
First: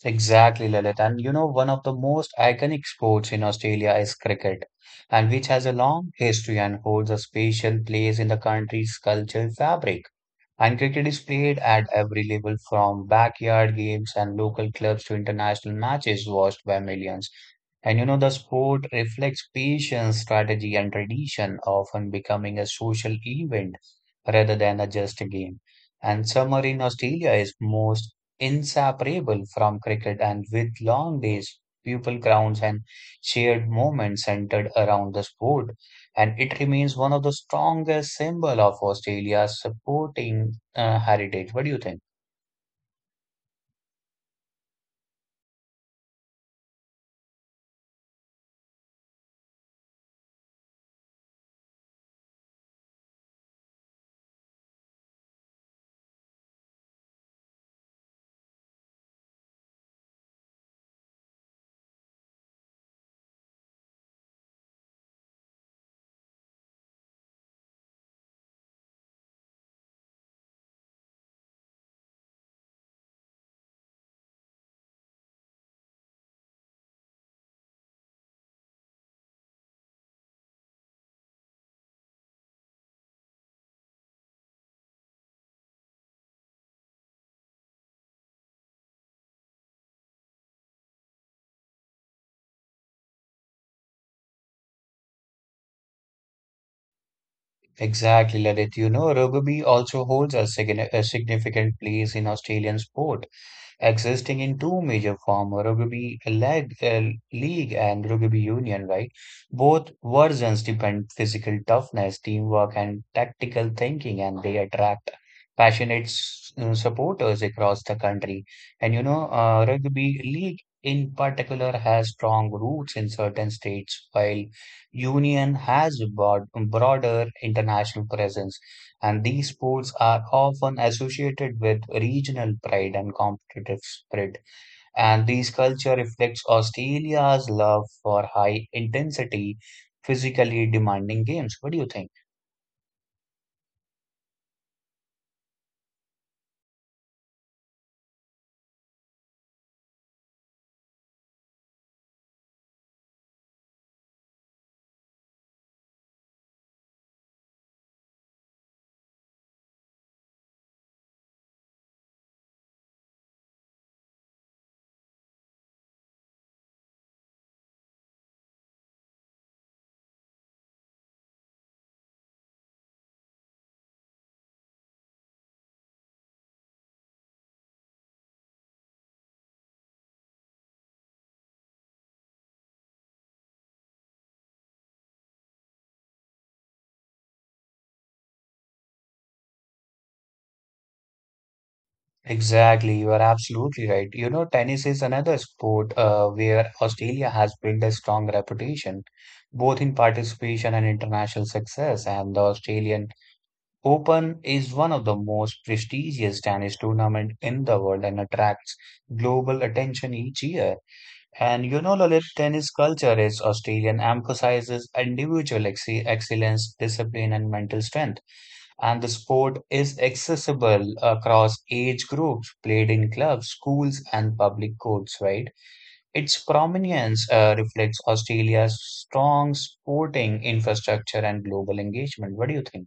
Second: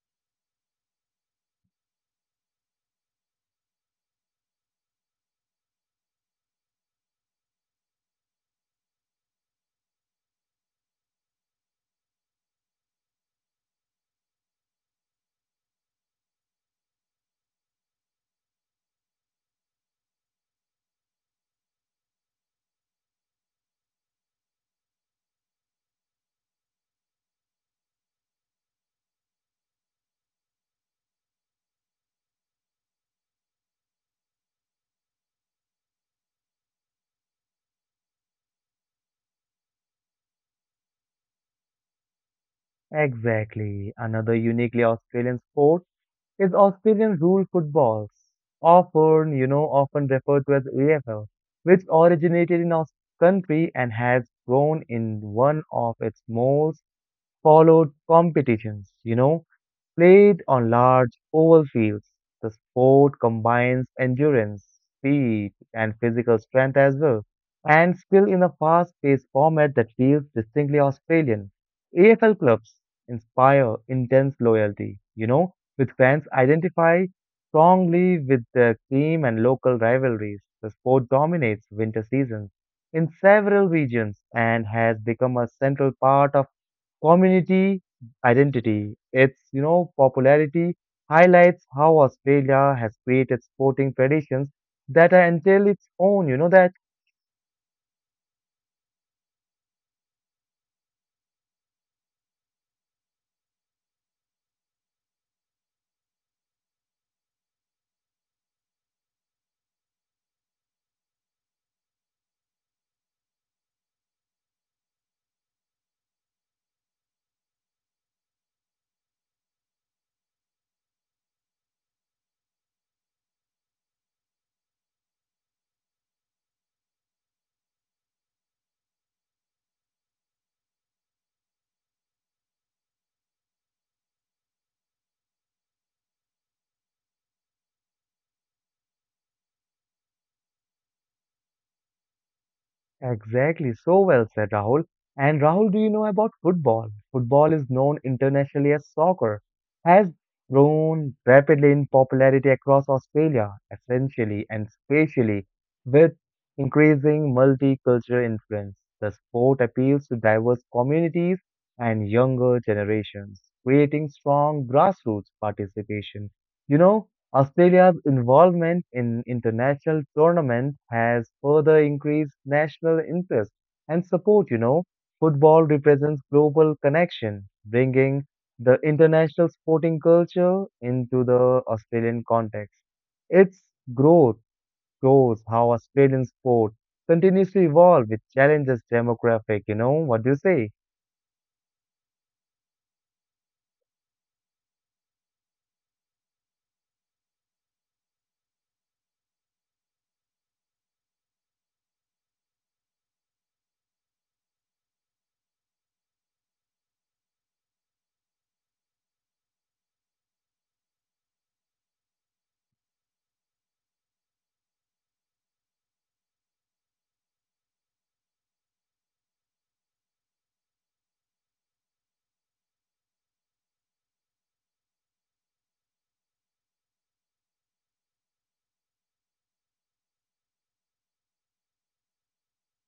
Speaker 2: Exactly, Lalit. And you know, one of the most iconic sports in Australia is cricket, and which has a long history and holds a special place in the country's cultural fabric. And cricket is played at every level from backyard games and local clubs to international matches watched by millions. And you know, the sport reflects patience, strategy, and tradition, often becoming a social event rather than a just a game. And summer in Australia is most inseparable from cricket, and with long days, people crowds, and shared moments centered around the sport, and it remains one of the strongest symbol of Australia's supporting heritage. What do you think?
Speaker 1: Exactly. Another uniquely Australian sport is Australian Rule Football, often referred to as AFL, which originated in our country and has grown in one of its most followed competitions, you know. Played on large oval fields, the sport combines endurance, speed, and physical strength as well, and still in a fast-paced format that feels distinctly Australian. AFL clubs inspire intense loyalty, you know, with fans identify strongly with their team and local rivalries. The sport dominates winter seasons in several regions and has become a central part of community identity. Its, popularity highlights how Australia has created sporting traditions that are entirely its own. You know that?
Speaker 2: Exactly, Ladit. You know, rugby also holds a, a significant place in Australian sport, existing in two major forms, league and rugby union, right? Both versions depend physical toughness, teamwork, and tactical thinking, and they attract passionate supporters across the country. And you know rugby league in particular has strong roots in certain states, while union has broader international presence, and these sports are often associated with regional pride and competitive spirit. And this culture reflects Australia's love for high intensity, physically demanding games. What do you think?
Speaker 1: Exactly, so well said, Rahul. And Rahul, do you know about football? Football is known internationally as soccer, has grown rapidly in popularity across Australia, essentially and spatially, with increasing multicultural influence. The sport appeals to diverse communities and younger generations, creating strong grassroots participation. You know, Australia's involvement in international tournaments has further increased national interest and support, you know. Football represents global connection, bringing the international sporting culture into the Australian context. Its growth shows how Australian sport continues to evolve with challenges demographic, you know. What do you say?
Speaker 2: Exactly, you are absolutely right. You know, tennis is another sport where Australia has built a strong reputation, both in participation and international success. And the Australian Open is one of the most prestigious tennis tournament in the world and attracts global attention each year. And you know, Lalit, tennis culture is Australian, emphasizes individual ex excellence, discipline, and mental strength. And the sport is accessible across age groups, played in clubs, schools, and public courts, right? Its prominence reflects Australia's strong sporting infrastructure and global engagement. What do you think?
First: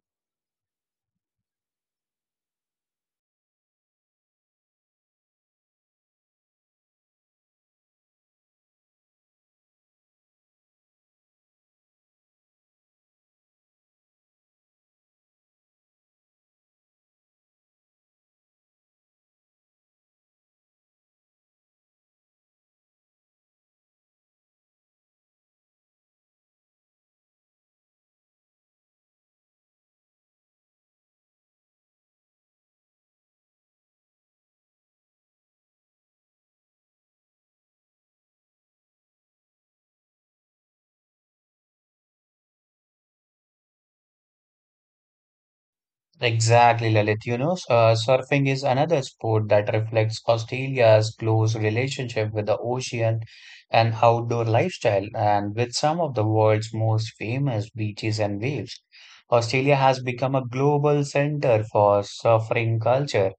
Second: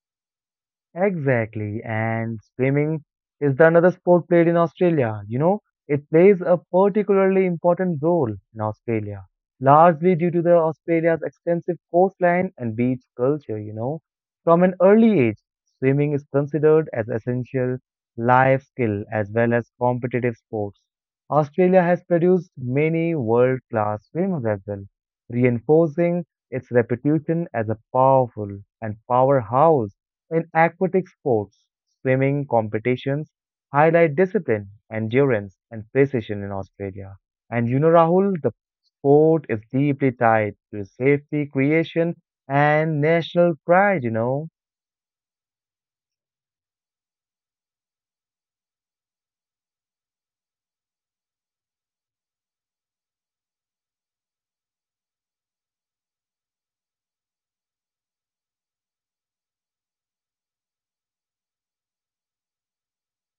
Speaker 1: Exactly. And swimming is the another sport played in Australia. You know, it plays a particularly important role in Australia, largely due to the Australia's extensive coastline and beach culture, you know. From an early age, swimming is considered as essential life skill as well as competitive sports. Australia has produced many world-class swimmers as well, reinforcing its reputation as a powerful and powerhouse in aquatic sports, swimming competitions highlight discipline, endurance, and precision in Australia. And you know, Rahul, the sport is deeply tied to safety, creation, and national pride, you know.
Speaker 2: Exactly, Lalit. You know, surfing is another sport that reflects Australia's close relationship with the ocean and outdoor lifestyle, and with some of the world's most famous beaches and waves. Australia has become a global center for surfing culture.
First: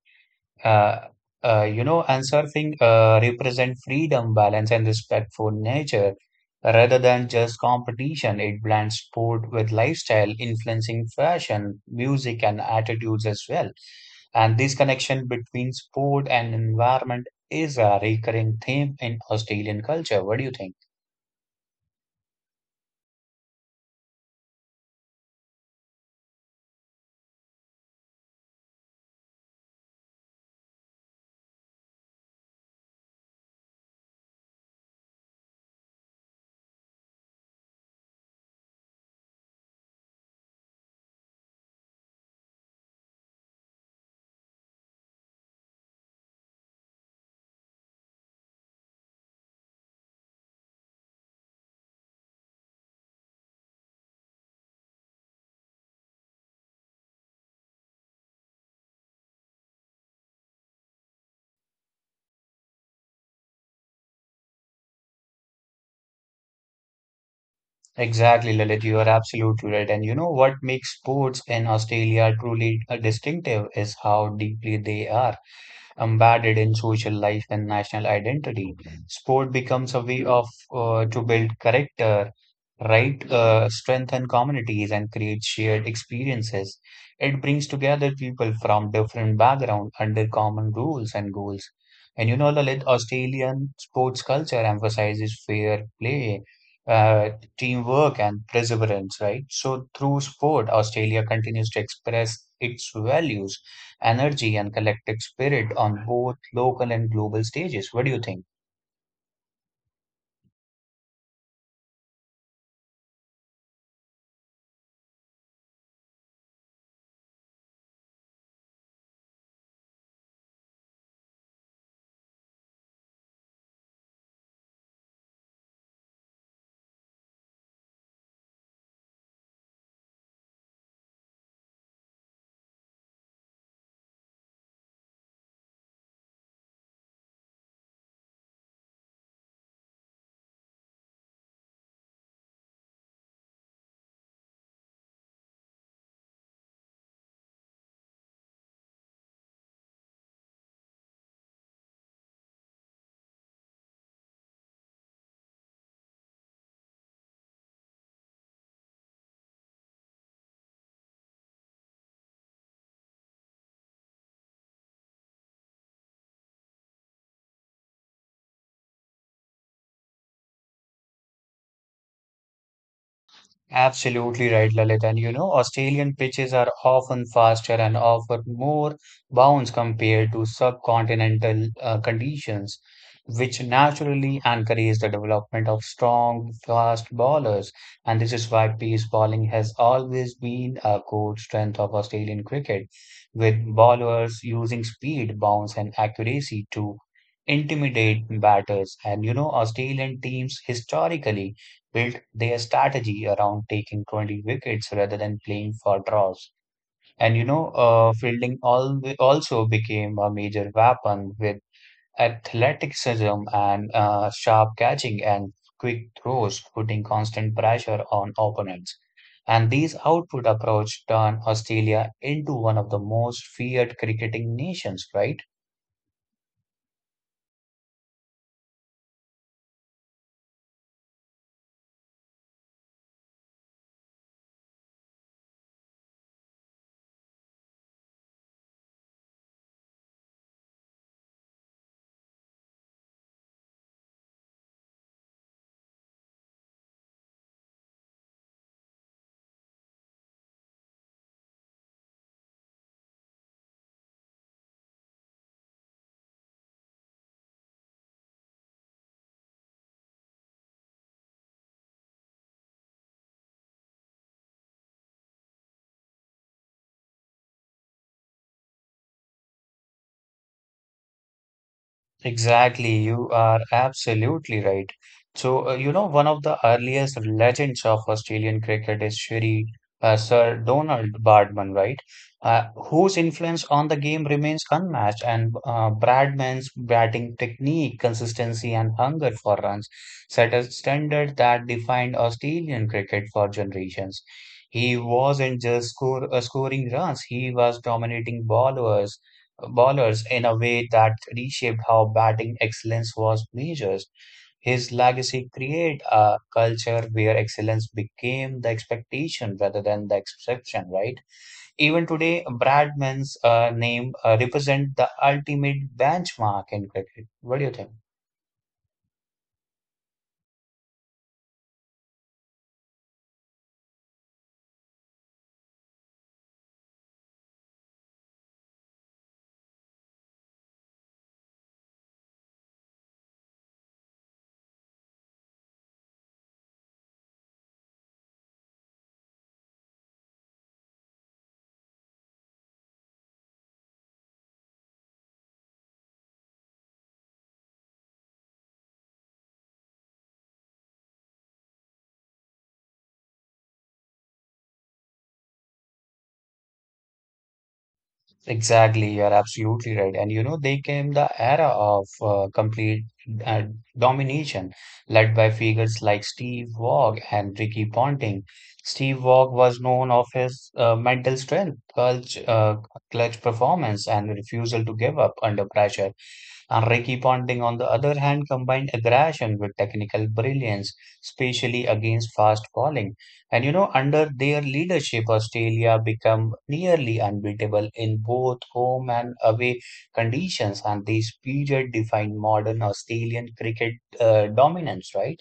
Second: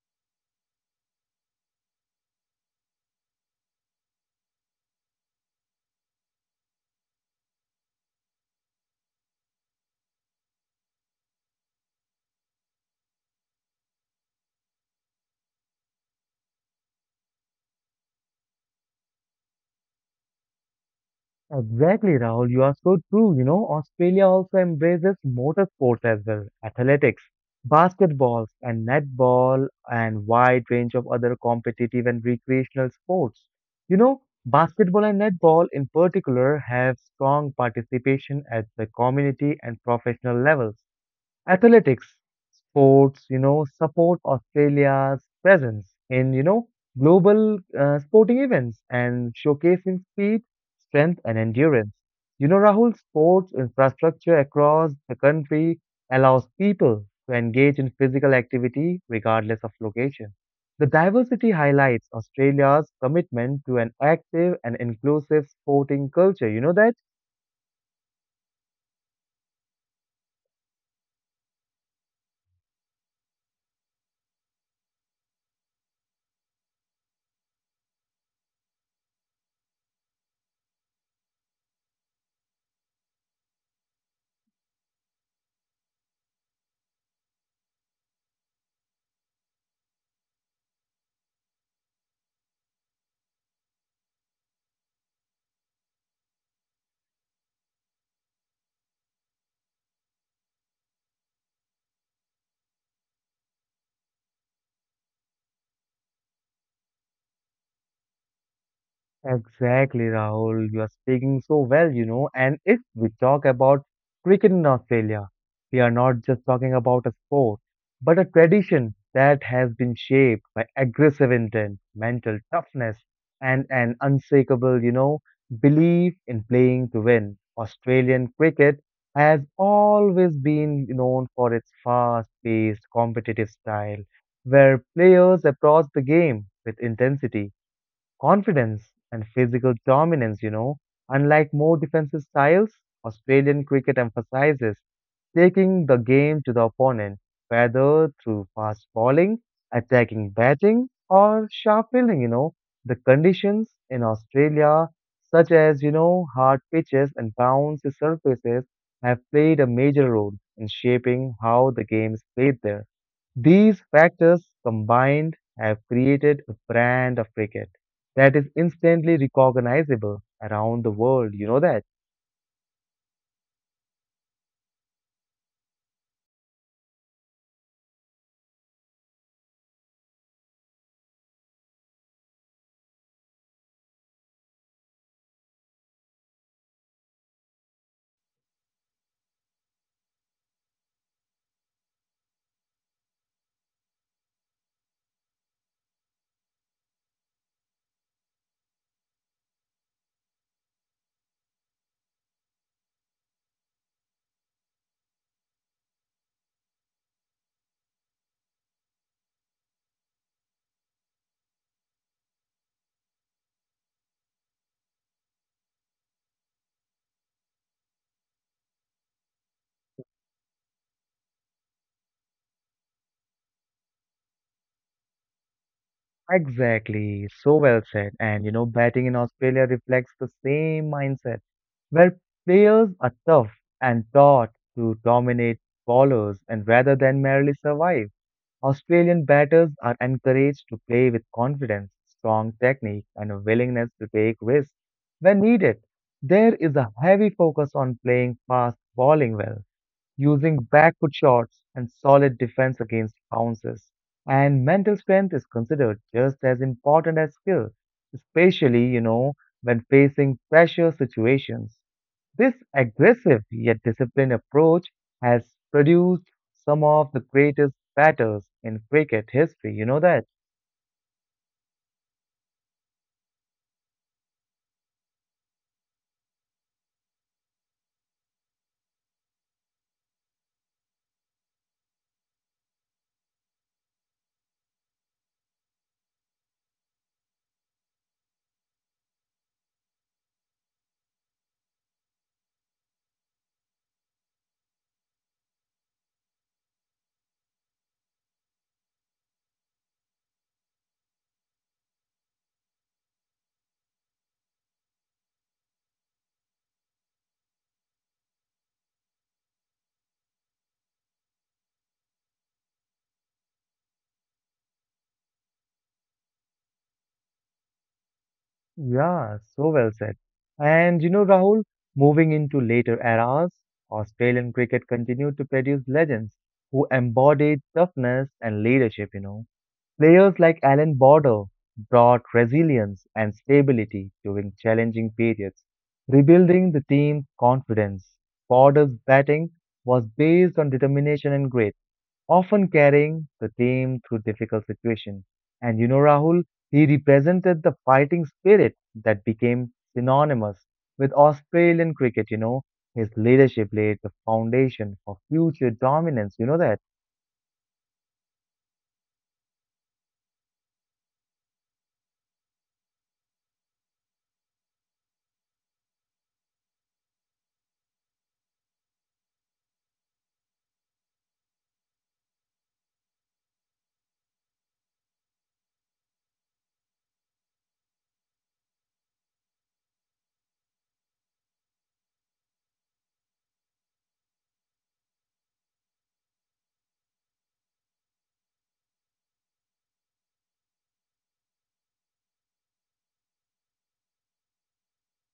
Speaker 2: Uh, you know, and surfing represent freedom, balance, and respect for nature rather than just competition. It blends sport with lifestyle, influencing fashion, music, and attitudes as well. And this connection between sport and environment is a recurring theme in Australian culture. What do you think?
Speaker 1: Exactly, Rahul. You are so true. You know, Australia also embraces motorsports as well, athletics, basketballs, and netball, and wide range of other competitive and recreational sports. You know, basketball and netball in particular have strong participation at the community and professional levels. Athletics, sports, support Australia's presence in, global sporting events and showcasing speed, strength, and endurance. You know, Rahul, sports infrastructure across the country allows people to engage in physical activity regardless of location. The diversity highlights Australia's commitment to an active and inclusive sporting culture. You know that?
Speaker 2: Exactly, Lalit, you are absolutely right. And you know what makes sports in Australia truly distinctive is how deeply they are embedded in social life and national identity. Sport becomes a way of to build character, right, strengthen communities, and create shared experiences. It brings together people from different backgrounds under common rules and goals. And you know, Lalit, Australian sports culture emphasizes fair play, uh, teamwork, and perseverance, right? So, through sport, Australia continues to express its values, energy, and collective spirit on both local and global stages. What do you think?
Speaker 1: Exactly, Rahul. You are speaking so well, you know. And if we talk about cricket in Australia, we are not just talking about a sport, but a tradition that has been shaped by aggressive intent, mental toughness, and an unshakable, belief in playing to win. Australian cricket has always been known for its fast-paced, competitive style, where players approach the game with intensity, confidence, and physical dominance, you know. Unlike more defensive styles, Australian cricket emphasizes taking the game to the opponent, whether through fast bowling, attacking batting, or sharp fielding, you know. The conditions in Australia, such as, hard pitches and bouncy surfaces, have played a major role in shaping how the game is played there. These factors combined have created a brand of cricket that is instantly recognizable around the world. You know that?
Speaker 2: Absolutely right, Lalit. And you know, Australian pitches are often faster and offer more bounce compared to subcontinental conditions, which naturally encourage the development of strong, fast bowlers. And this is why pace bowling has always been a core strength of Australian cricket, with bowlers using speed, bounce, and accuracy to intimidate batters. And you know, Australian teams historically built their strategy around taking 20 wickets rather than playing for draws. And you know, fielding al also became a major weapon with athleticism and sharp catching and quick throws, putting constant pressure on opponents. And these output approach turned Australia into one of the most feared cricketing nations, right?
Speaker 1: Exactly. So well said. And you know, batting in Australia reflects the same mindset where players are tough and taught to dominate bowlers and rather than merely survive. Australian batters are encouraged to play with confidence, strong technique, and a willingness to take risks when needed. There is a heavy focus on playing fast, bowling well, using backward shots and solid defense against bounces. And mental strength is considered just as important as skill, especially, when facing pressure situations. This aggressive yet disciplined approach has produced some of the greatest batters in cricket history. You know that?
Speaker 2: Exactly, you are absolutely right. So, you know, one of the earliest legends of Australian cricket is Shri Sir Donald Bradman, right? Whose influence on the game remains unmatched, and Bradman's batting technique, consistency, and hunger for runs set a standard that defined Australian cricket for generations. He wasn't just scoring runs, he was dominating bowlers in a way that reshaped how batting excellence was measured. His legacy created a culture where excellence became the expectation rather than the exception, right? Even today, Bradman's name represents the ultimate benchmark in cricket. What do you think?
Speaker 1: Yeah, so well said. And you know, Rahul, moving into later eras, Australian cricket continued to produce legends who embodied toughness and leadership, you know. Players like Alan Border brought resilience and stability during challenging periods, rebuilding the team's confidence. Border's batting was based on determination and grit, often carrying the team through difficult situations. And you know, Rahul, he represented the fighting spirit that became synonymous with Australian cricket. You know, his leadership laid the foundation for future dominance. You know that.
Speaker 2: Exactly, you are absolutely right. And you know, they came the era of complete uh, domination, led by figures like Steve Waugh and Ricky Ponting. Steve Waugh was known of his mental strength, clutch performance, and refusal to give up under pressure. And Ricky Ponting, on the other hand, combined aggression with technical brilliance, especially against fast bowling. And you know, under their leadership, Australia became nearly unbeatable in both home and away conditions. And this period defined modern Australian cricket dominance, right?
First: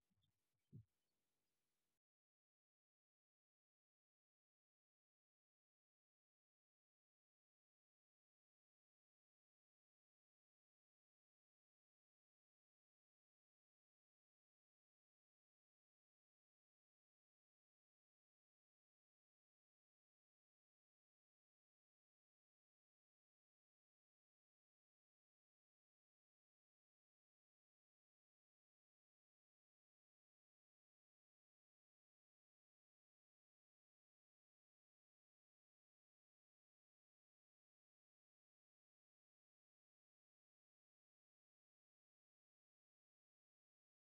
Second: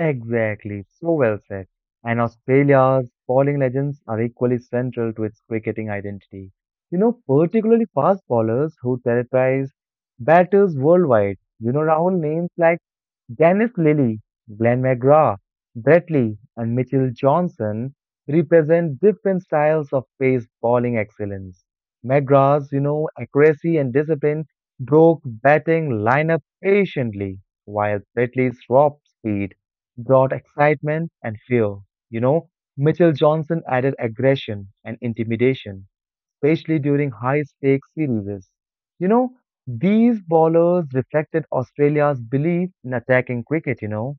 Speaker 1: Exactly, so well said. And Australia's bowling legends are equally central to its cricketing identity. You know, particularly fast bowlers who terrorize batters worldwide. You know, Rahul, names like Dennis Lilly, Glenn McGrath, Brett Lee, and Mitchell Johnson represent different styles of pace bowling excellence. McGrath's, accuracy and discipline broke batting lineup patiently, while Brett Lee's raw speed brought excitement and fear. You know, Mitchell Johnson added aggression and intimidation, especially during high stakes series. You know, these bowlers reflected Australia's belief in attacking cricket, you know.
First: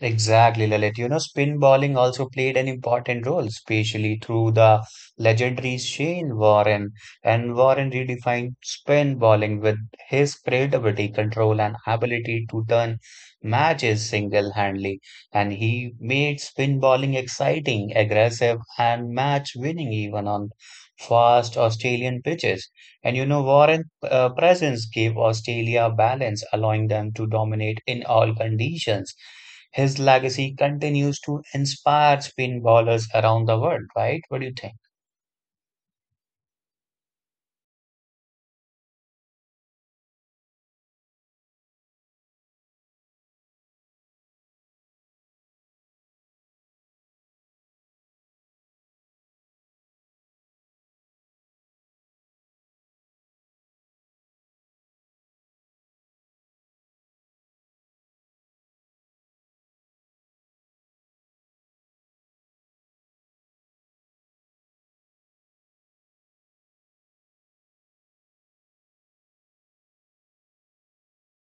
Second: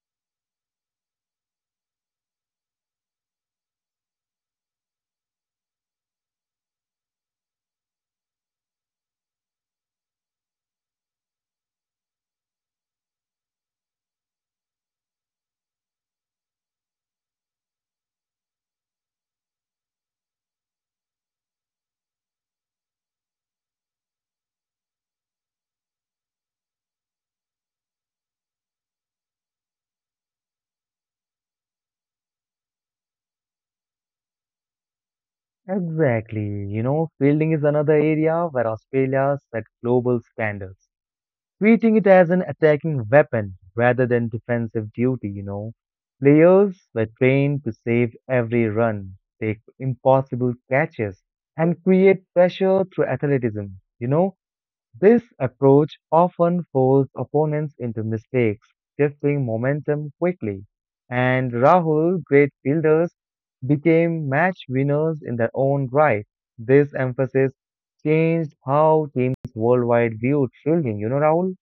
Speaker 2: Exactly, Lalit. You know, spin bowling also played an important role, especially through the legendary Shane Warren. And Warren redefined spin bowling with his creativity, control, and ability to turn matches single-handedly. And he made spin bowling exciting, aggressive, and match-winning even on fast Australian pitches. And you know, Warren's presence gave Australia balance, allowing them to dominate in all conditions. His legacy continues to inspire spin bowlers around the world, right? What do you think?
Speaker 1: Exactly. You know, fielding is another area where Australia set global standards, treating it as an attacking weapon rather than defensive duty, you know. Players were trained to save every run, take impossible catches, and create pressure through athleticism. You know, this approach often forced opponents into mistakes, shifting momentum quickly. And Rahul, great fielders became match winners in their own right. This emphasis changed how teams worldwide viewed fielding. You know, Rahul?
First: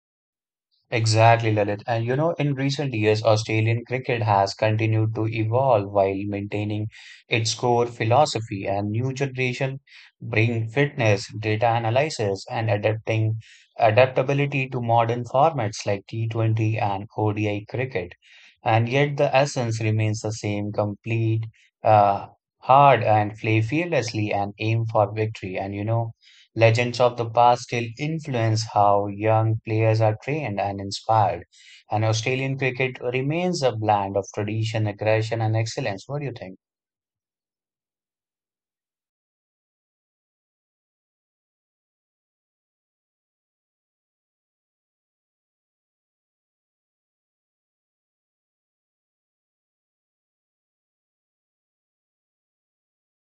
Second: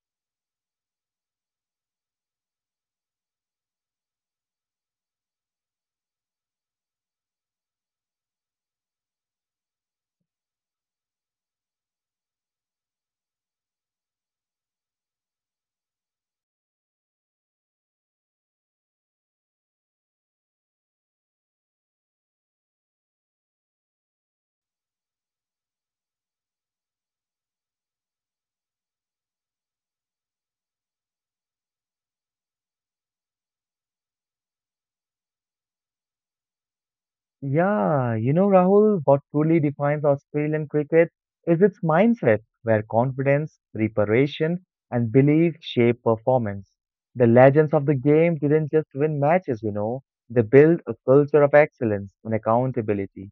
Speaker 2: Exactly, Lalit. And you know, in recent years, Australian cricket has continued to evolve while maintaining its core philosophy, and new generation bring fitness, data analysis, and adapting adaptability to modern formats like T20 and ODI cricket. And yet the essence remains the same, complete, uh, hard and play fearlessly and aim for victory. And you know, Legends of the past still influence how young players are trained and inspired, and Australian cricket remains a blend of tradition, aggression, and excellence. What do you think?
Speaker 1: Yeah, you know, Rahul, what truly defines Australian cricket is its mindset, where confidence, preparation, and belief shape performance. The legends of the game didn't just win matches, they built a culture of excellence and accountability.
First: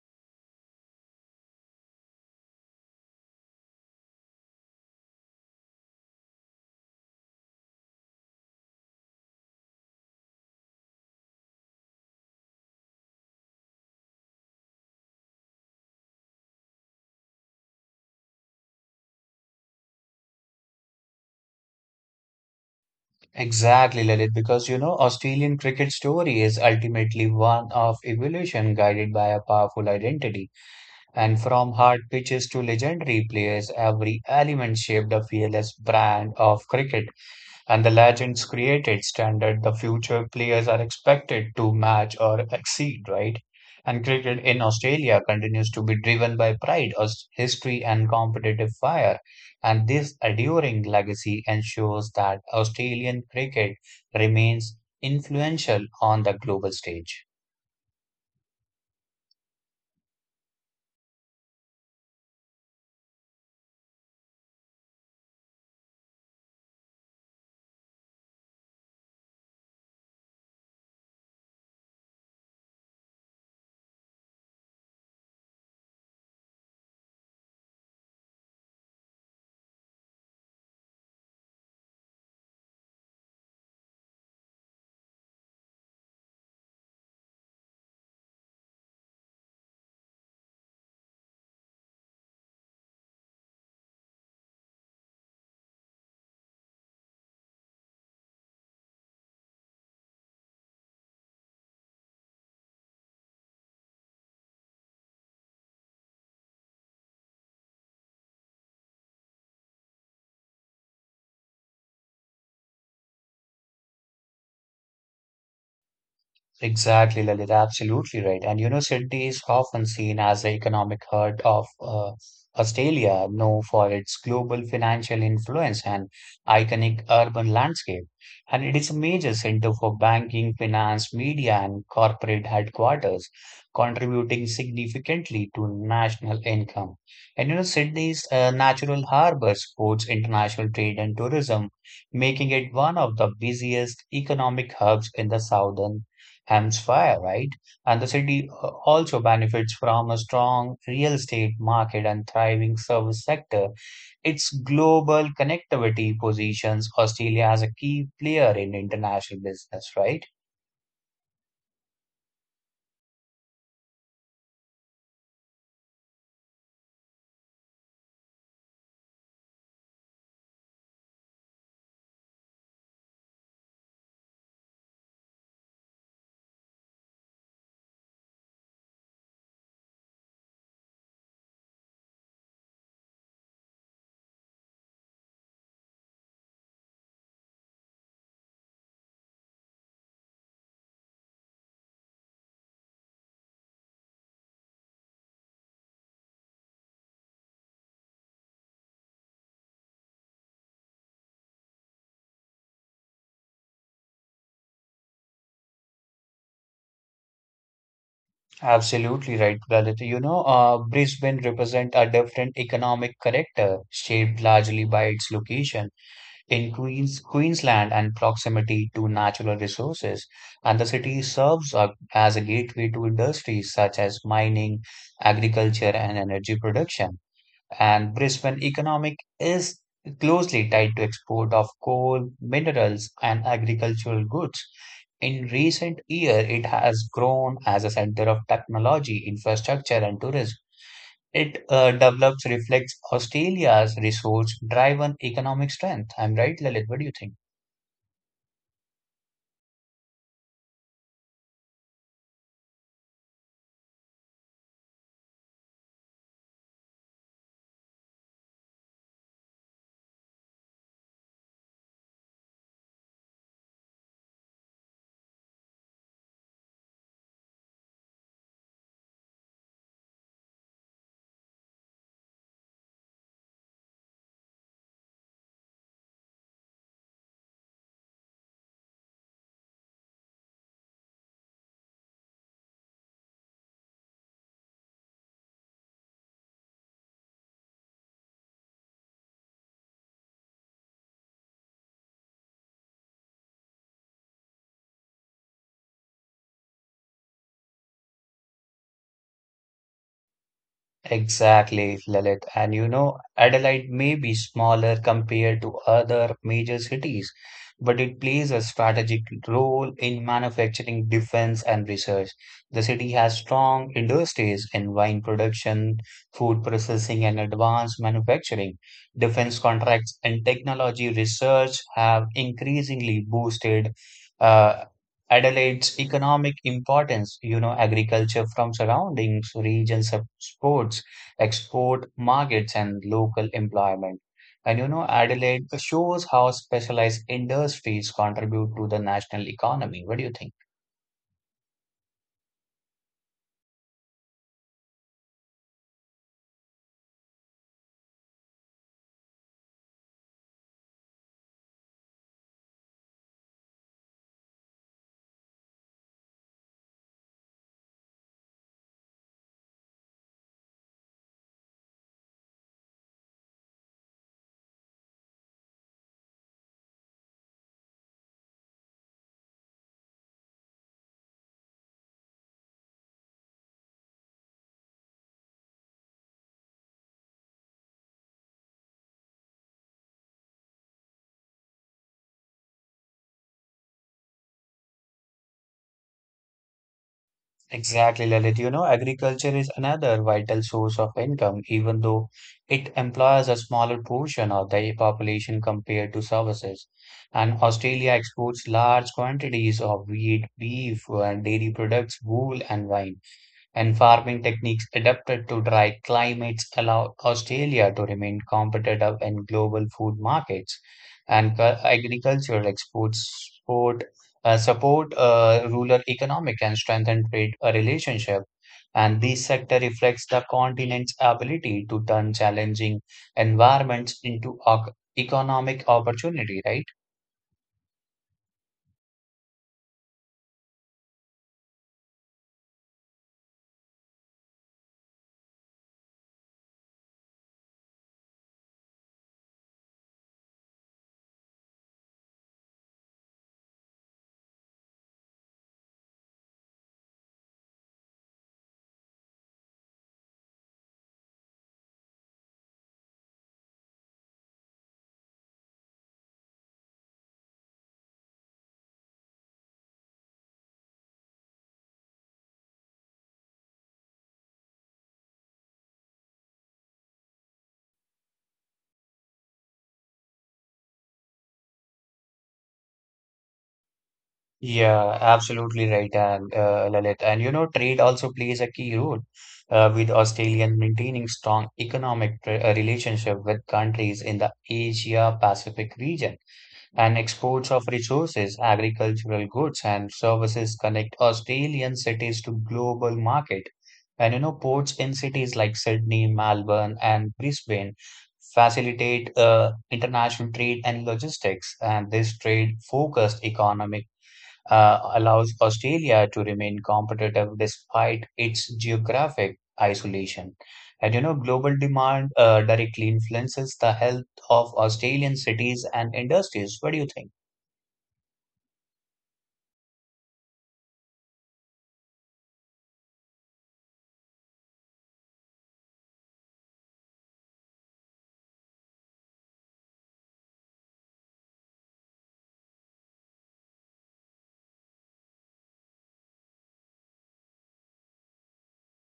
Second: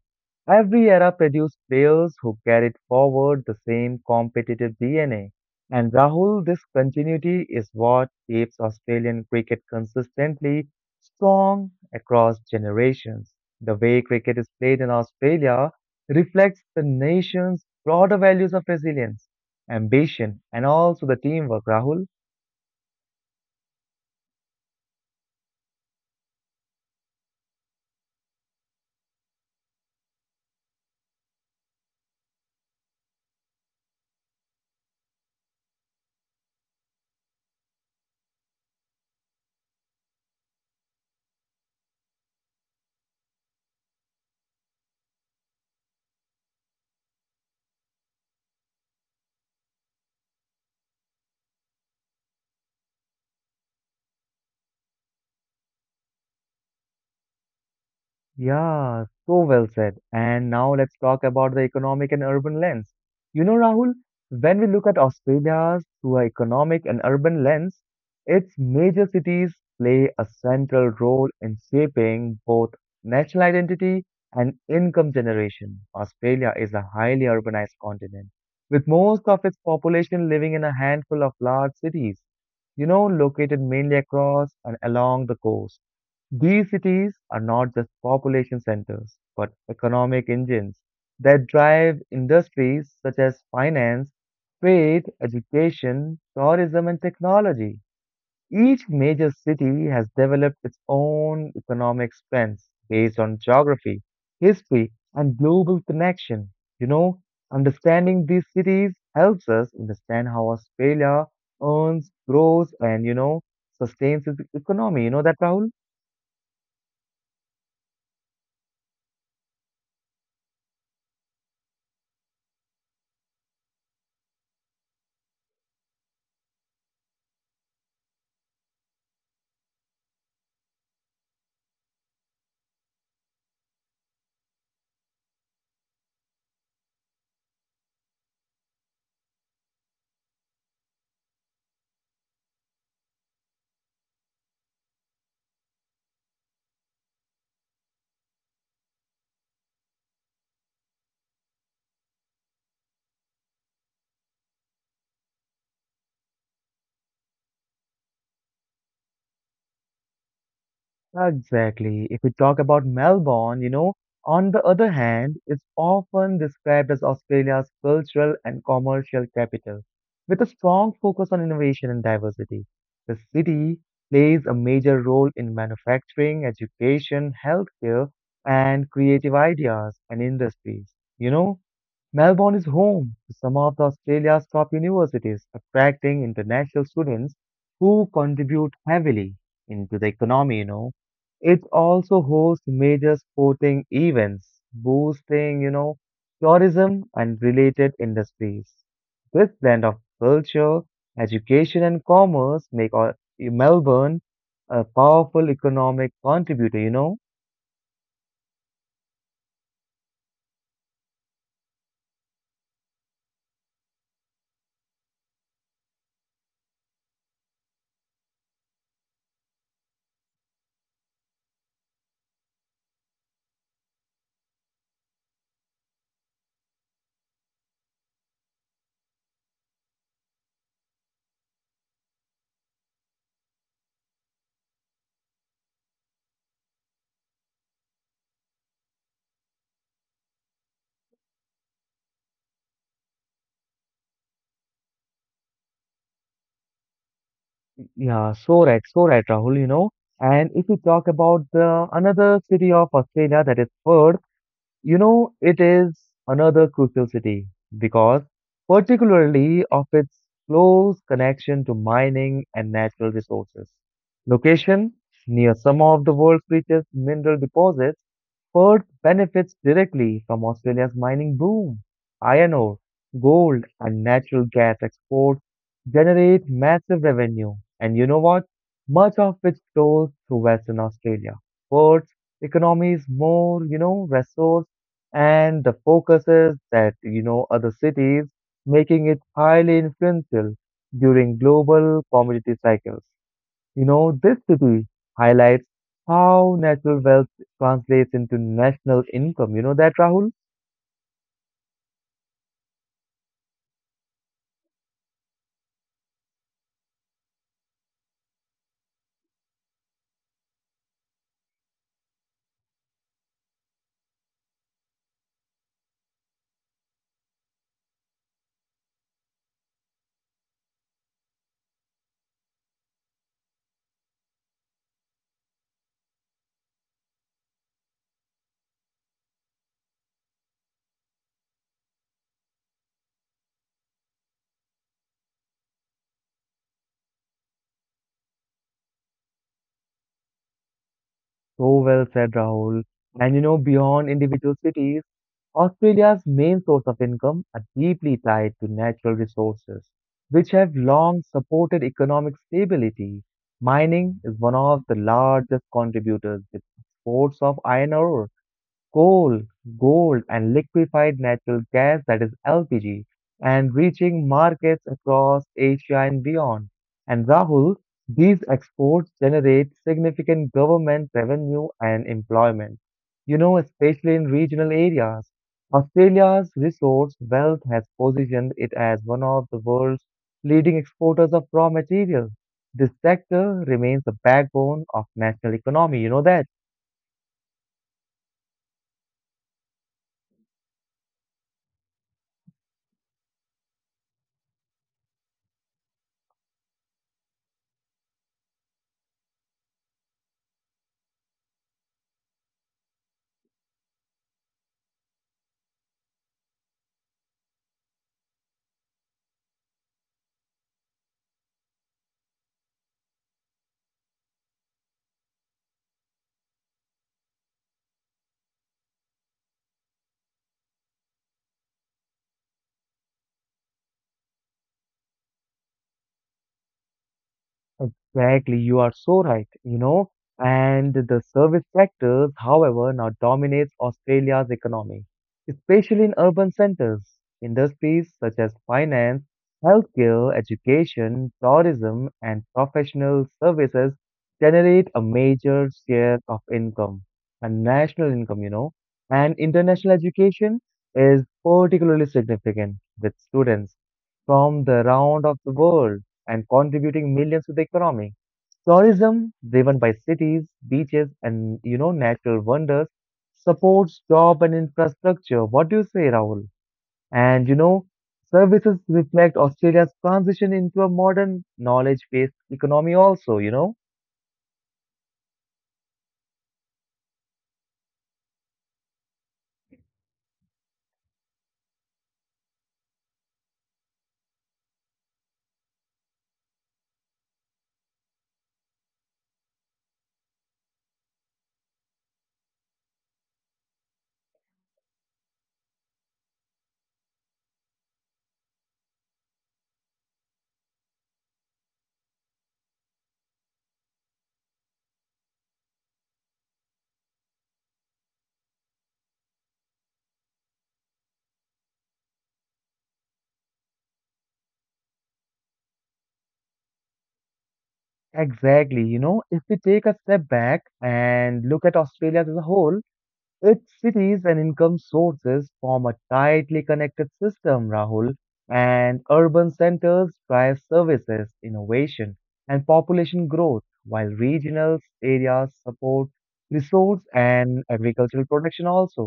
Speaker 1: Every era produced players who carried forward the same competitive DNA. And Rahul, this continuity is what keeps Australian cricket consistently strong across generations. The way cricket is played in Australia reflects the nation's broader values of resilience, ambition, and also the teamwork, Rahul.
Speaker 2: Exactly, Lalit, because you know, Australian cricket story is ultimately one of evolution guided by a powerful identity. And from hard pitches to legendary players, every element shaped a fearless brand of cricket, and the legends created standard the future players are expected to match or exceed, right? And cricket in Australia continues to be driven by pride, history, and competitive fire. And this enduring legacy ensures that Australian cricket remains influential on the global stage.
Speaker 1: Yeah, so well said. And now let's talk about the economic and urban lens. You know, Rahul, when we look at Australia through an economic and urban lens, its major cities play a central role in shaping both national identity and income generation. Australia is a highly urbanized continent, with most of its population living in a handful of large cities, located mainly across and along the coast. These cities are not just population centers, but economic engines that drive industries such as finance, trade, education, tourism, and technology. Each major city has developed its own economic strengths based on geography, history, and global connection. You know, understanding these cities helps us understand how Australia earns, grows, and sustains its economy. You know that, Rahul?
Speaker 2: Exactly, Lalit, absolutely right. And you know, Sydney is often seen as the economic heart of Australia, known for its global financial influence and iconic urban landscape. And it is a major center for banking, finance, media, and corporate headquarters, contributing significantly to national income. And you know, Sydney's natural harbor supports international trade and tourism, making it one of the busiest economic hubs in the southern Hemsfire, right? And the city also benefits from a strong real estate market and thriving service sector. Its global connectivity positions Australia as a key player in international business, right?
Speaker 1: Exactly. If we talk about Melbourne, you know, on the other hand, it's often described as Australia's cultural and commercial capital, with a strong focus on innovation and diversity. The city plays a major role in manufacturing, education, healthcare, and creative ideas and industries. You know, Melbourne is home to some of the Australia's top universities, attracting international students who contribute heavily into the economy. It also hosts major sporting events, boosting tourism and related industries. This blend of culture, education and commerce make Melbourne a powerful economic contributor.
Speaker 2: Absolutely right, Lalit. You know, Brisbane represents a different economic character shaped largely by its location in Queensland and proximity to natural resources, and the city serves as a gateway to industries such as mining, agriculture, and energy production. And Brisbane economic is closely tied to export of coal, minerals, and agricultural goods. In recent year, it has grown as a center of technology, infrastructure, and tourism. It develops reflects Australia's resource-driven economic strength. I'm right, Lalit? What do you think?
Speaker 1: Yeah, so right, so right, Rahul, you know. And if we talk about the another city of Australia that is Perth, you know, it is another crucial city because, particularly of its close connection to mining and natural resources. Location near some of the world's richest mineral deposits, Perth benefits directly from Australia's mining boom. Iron ore, gold, and natural gas exports generate massive revenue, and you know what? Much of it flows through Western Australia. Perth's economy is more resource and the focuses that you know other cities, making it highly influential during global commodity cycles. You know, this city highlights how natural wealth translates into national income. You know that, Rahul?
Speaker 2: Exactly, Lalit. And you know, Adelaide may be smaller compared to other major cities, but it plays a strategic role in manufacturing, defense, and research. The city has strong industries in wine production, food processing, and advanced manufacturing. Defense contracts and technology research have increasingly boosted uh, Adelaide's economic importance, you know, agriculture from surroundings, regions, sports, export markets, and local employment. And you know, Adelaide shows how specialized industries contribute to the national economy. What do you think?
Speaker 1: So well said, Rahul. And you know, beyond individual cities, Australia's main source of income are deeply tied to natural resources, which have long supported economic stability. Mining is one of the largest contributors with exports of iron ore, coal, gold, and liquefied natural gas that is LPG and reaching markets across Asia and beyond. And Rahul, these exports generate significant government revenue and employment, you know, especially in regional areas. Australia's resource wealth has positioned it as one of the world's leading exporters of raw materials. This sector remains the backbone of national economy, you know that.
Speaker 2: Exactly, Lalit. You know, agriculture is another vital source of income, even though it employs a smaller portion of the population compared to services. And Australia exports large quantities of wheat, beef, and dairy products, wool, and wine and farming techniques adapted to dry climates allow Australia to remain competitive in global food markets. And agricultural exports support, uh, support rural economic and strengthen trade relationship. And this sector reflects the continent's ability to turn challenging environments into economic opportunity, right?
Speaker 1: Exactly, you are so right, you know. And the service sectors, however, now dominates Australia's economy, especially in urban centers. Industries such as finance, healthcare, education, tourism, and professional services generate a major share of income and national income, you know. And international education is particularly significant with students from the round of the world and contributing millions to the economy. Tourism, driven by cities, beaches, and you know natural wonders, supports job and infrastructure. What do you say, Rahul? And you know, services reflect Australia's transition into a modern knowledge-based economy. Also, you know,
Speaker 2: Yeah, absolutely right, and Lalit. And you know, trade also plays a key role with Australia in maintaining strong economic relationship with countries in the Asia Pacific region. And exports of resources, agricultural goods, and services connect Australian cities to global market. And you know, ports in cities like Sydney, Melbourne, and Brisbane facilitate international trade and logistics. And this trade-focused economic allows Australia to remain competitive despite its geographic isolation. And you know, global demand directly influences the health of Australian cities and industries. What do you think?
Speaker 1: exactly. You know, if we take a step back and look at Australia as a whole, its cities and income sources form a tightly connected system, Rahul, and urban centers drive services, innovation, and population growth, while regional areas support resource and agricultural production also.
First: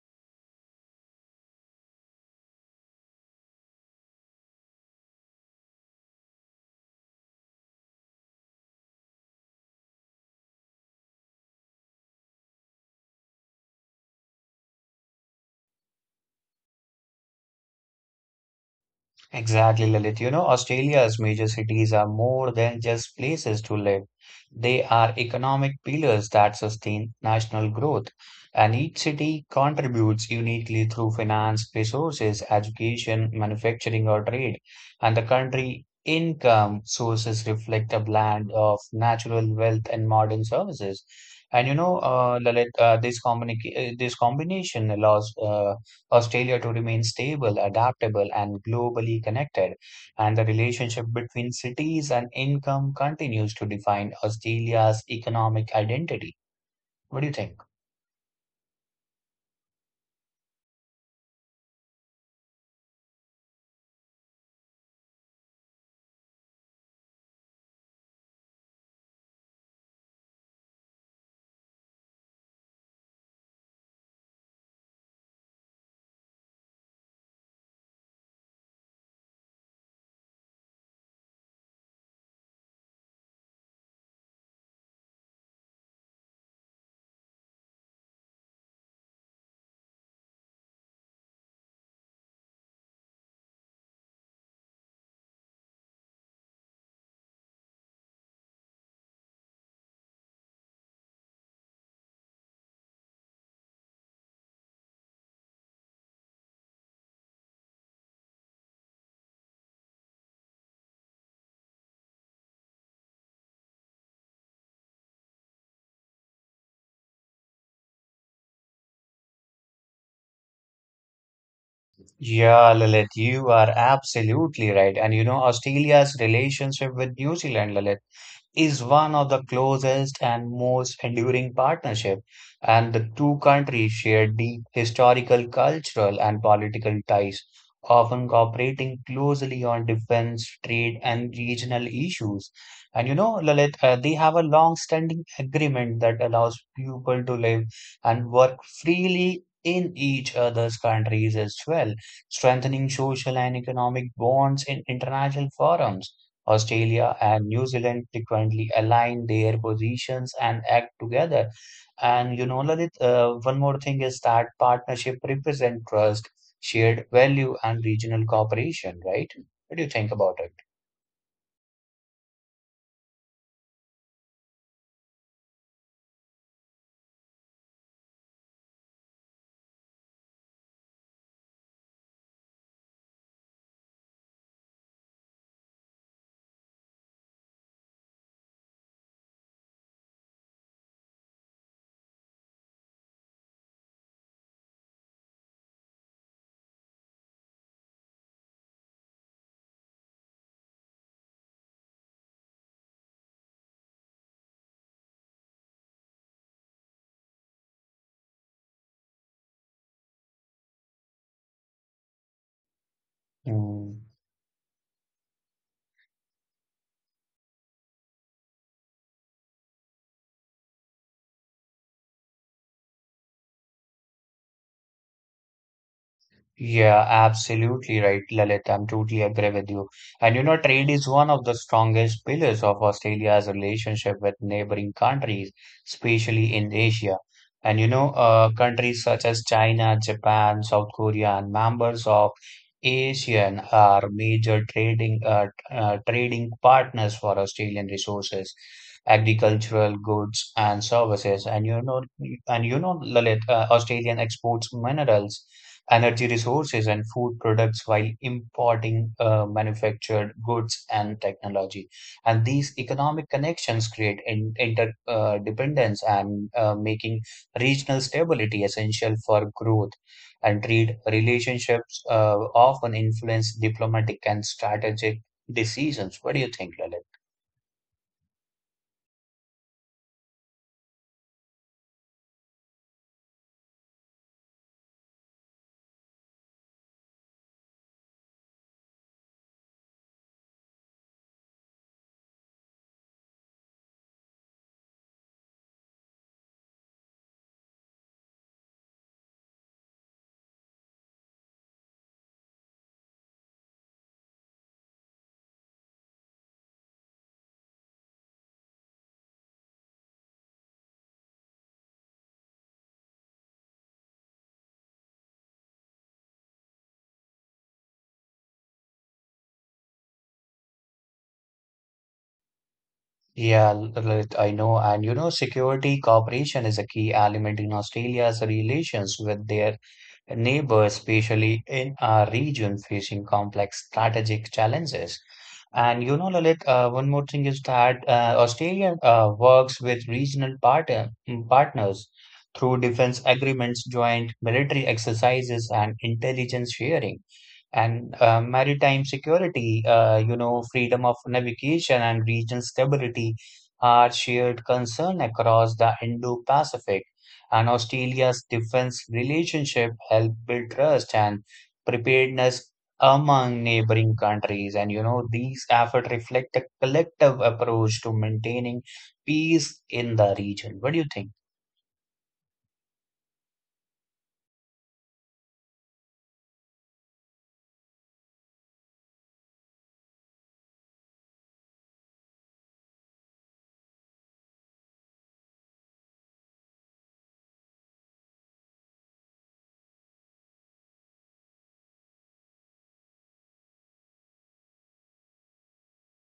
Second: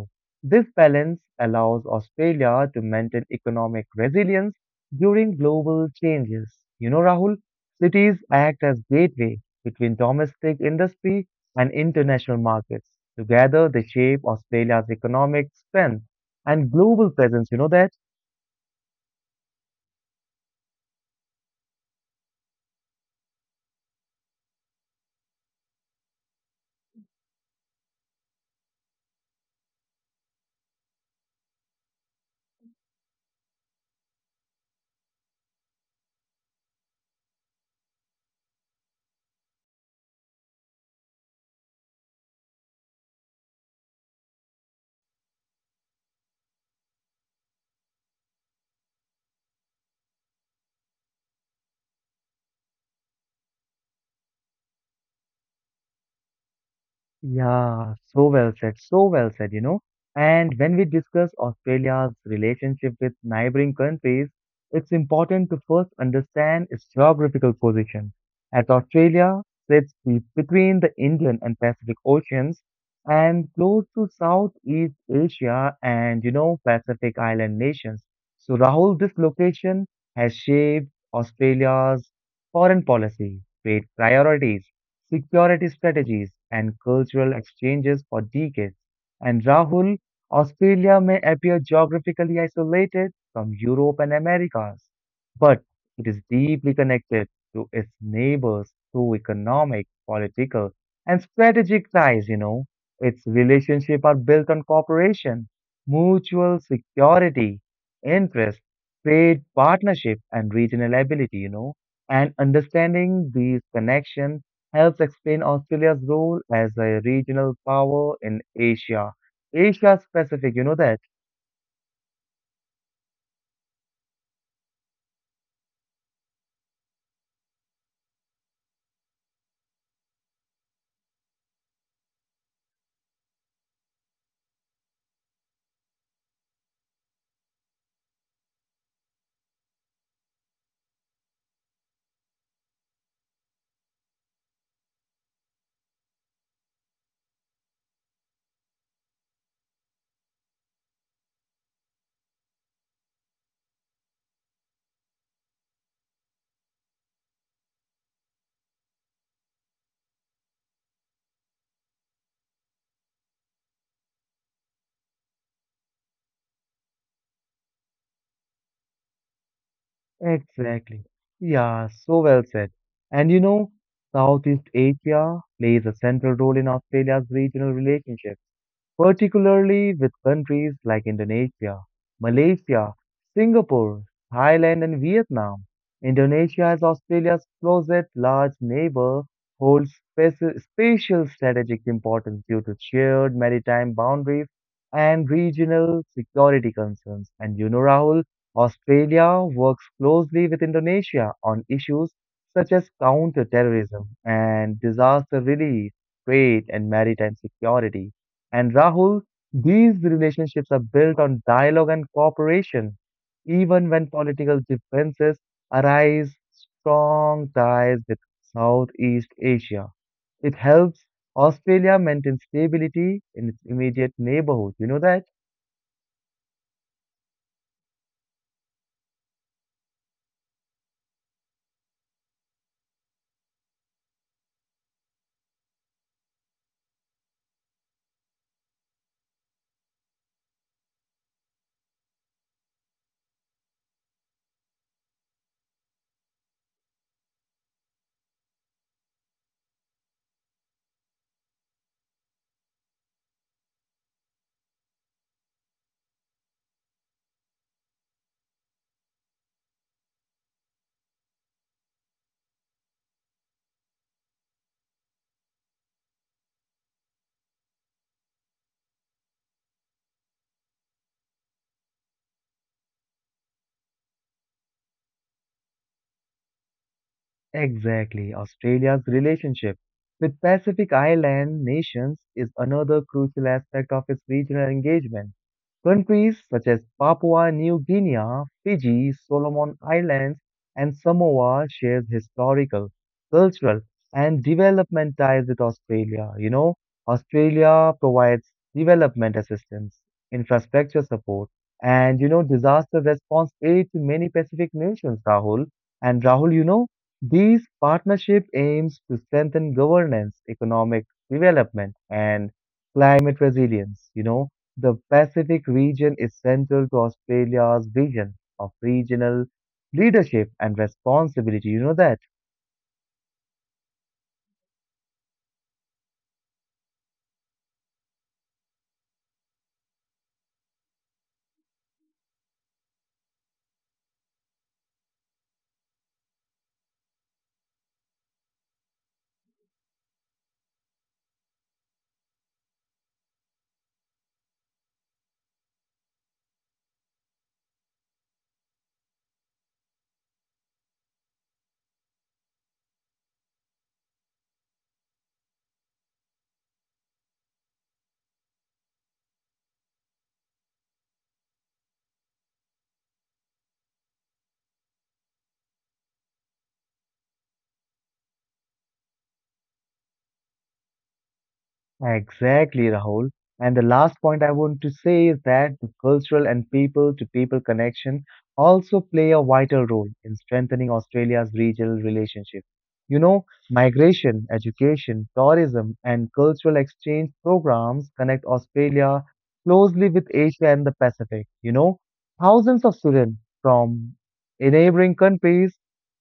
Speaker 1: This balance allows Australia to maintain economic resilience during global changes. You know, Rahul, cities act as gateway between domestic industry and international markets. Together, they shape Australia's economic strength and global presence. You know that?
Speaker 2: Exactly, Lalit. You know, Australia's major cities are more than just places to live. They are economic pillars that sustain national growth, and each city contributes uniquely through finance, resources, education, manufacturing, or trade. And the country income sources reflect a blend of natural wealth and modern services. And you know, Lalit, this combination allows Australia to remain stable, adaptable, and globally connected. And the relationship between cities and income continues to define Australia's economic identity. What do you think?
Speaker 1: Yeah, so well said, you know. And when we discuss Australia's relationship with neighboring countries, it's important to first understand its geographical position, as Australia sits between the Indian and Pacific Oceans and close to Southeast Asia and, you know, Pacific Island nations. So, Rahul, this location has shaped Australia's foreign policy, trade priorities security strategies, and cultural exchanges for decades. And Rahul, Australia may appear geographically isolated from Europe and Americas, but it is deeply connected to its neighbors through economic, political, and strategic ties, you know. Its relationships are built on cooperation, mutual security, interest, trade partnership, and regional ability, you know and understanding these connections helps explain Australia's role as a regional power in Asia. Asia specific, you know that?
Speaker 2: Yeah, Lalit, you are absolutely right. And you know, Australia's relationship with New Zealand, Lalit. Is one of the closest and most enduring partnership, and the two countries share deep historical, cultural, and political ties, often cooperating closely on defense, trade, and regional issues. And you know, Lalit, they have a long-standing agreement that allows people to live and work freely in each other's countries as well, strengthening social and economic bonds in international forums. Australia and New Zealand frequently align their positions and act together. And you know, Lalit, one more thing is that partnership represent trust, shared value, and regional cooperation, right? What do you think about it?
Speaker 1: Exactly. Yeah, so well said. And you know, Southeast Asia plays a central role in Australia's regional relationship. Particularly with countries like Indonesia, Malaysia, Singapore, Thailand, and Vietnam. Indonesia is Australia's closest large neighbor, holds spatial strategic importance due to shared maritime boundaries and regional security concerns. And you know, Rahul, Australia works closely with Indonesia on issues such as counter-terrorism and disaster relief, trade, and maritime security. And Rahul, these relationships are built on dialogue and cooperation. Even
Speaker 2: Mm.
Speaker 1: when political differences arise, strong ties with Southeast Asia. It helps Australia maintain stability in its immediate neighborhood. You know that?
Speaker 2: Yeah, absolutely right, Lalit. I'm totally agree with you. And you know, trade is one of the strongest pillars of Australia's relationship with neighboring countries, especially in Asia. And you know, countries such as China, Japan, South Korea, and members of ASEAN are major trading partners for Australian resources, agricultural goods, and services. And you know, Lalit, Australian exports minerals energy resources and food products while importing manufactured goods and technology. And these economic connections create in, interdependence and making regional stability essential for growth. And trade relationships often influence diplomatic and strategic decisions. What do you think, Lalit?
Speaker 1: Exactly. Australia's relationship with Pacific Island nations is another crucial aspect of its regional engagement. Countries such as Papua New Guinea, Fiji, Solomon Islands, and Samoa share historical, cultural, and development ties with Australia. You know, Australia provides development assistance, infrastructure support, and you know, disaster response aid to many Pacific nations, Rahul. And Rahul, you know, these partnership aims to strengthen governance, economic development, and climate resilience. You know, the Pacific region is central to Australia's vision of regional leadership and responsibility. You know that.
Speaker 2: Yeah, Lalit, I know. And you know, security cooperation is a key element in Australia's relations with their neighbors, especially in a region facing complex strategic challenges. And you know, Lalit, one more thing is that Australia works with regional partners through defense agreements, joint military exercises, and intelligence sharing and maritime security, you know, freedom of navigation and regional stability are shared concern across the Indo-Pacific. And Australia's defense relationship help build trust and preparedness among neighboring countries. And you know, these efforts reflect a collective approach to maintaining peace in the region. What do you think?
Speaker 1: Exactly, Rahul. And the last point I want to say is that the cultural and people to people connection also play a vital role in strengthening Australia's regional relationship. You know, migration, education, tourism, and cultural exchange programs connect Australia closely with Asia and the Pacific. You know, thousands of students from neighboring countries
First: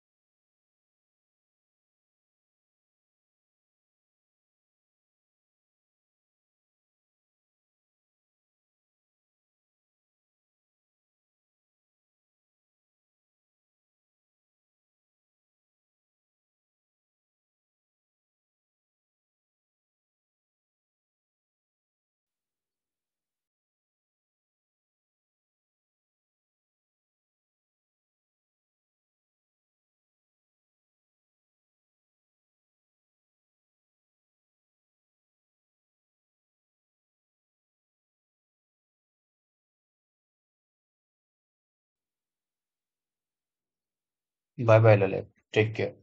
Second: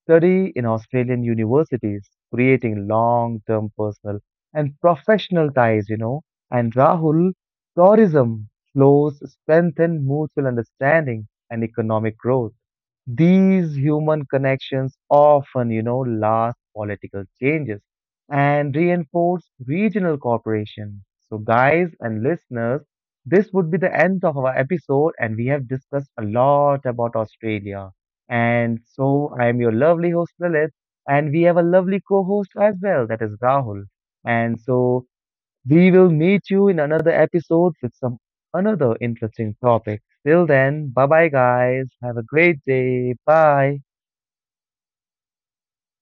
Speaker 1: study in Australian universities, creating long-term personal and professional ties, you know. And Rahul, tourism flows strengthen mutual understanding and economic growth. These human connections often last political changes and reinforce regional cooperation. So, guys and listeners, this would be the end of our episode, and we have discussed a lot about Australia. And so, I am your lovely host, Lilith, and we have a lovely co host as well, that is Rahul. And so, we will meet you in another episode with some another interesting topic. Till then, bye bye, guys. Have a great day. Bye.
Speaker 2: Bye bye, Lalit. Take care.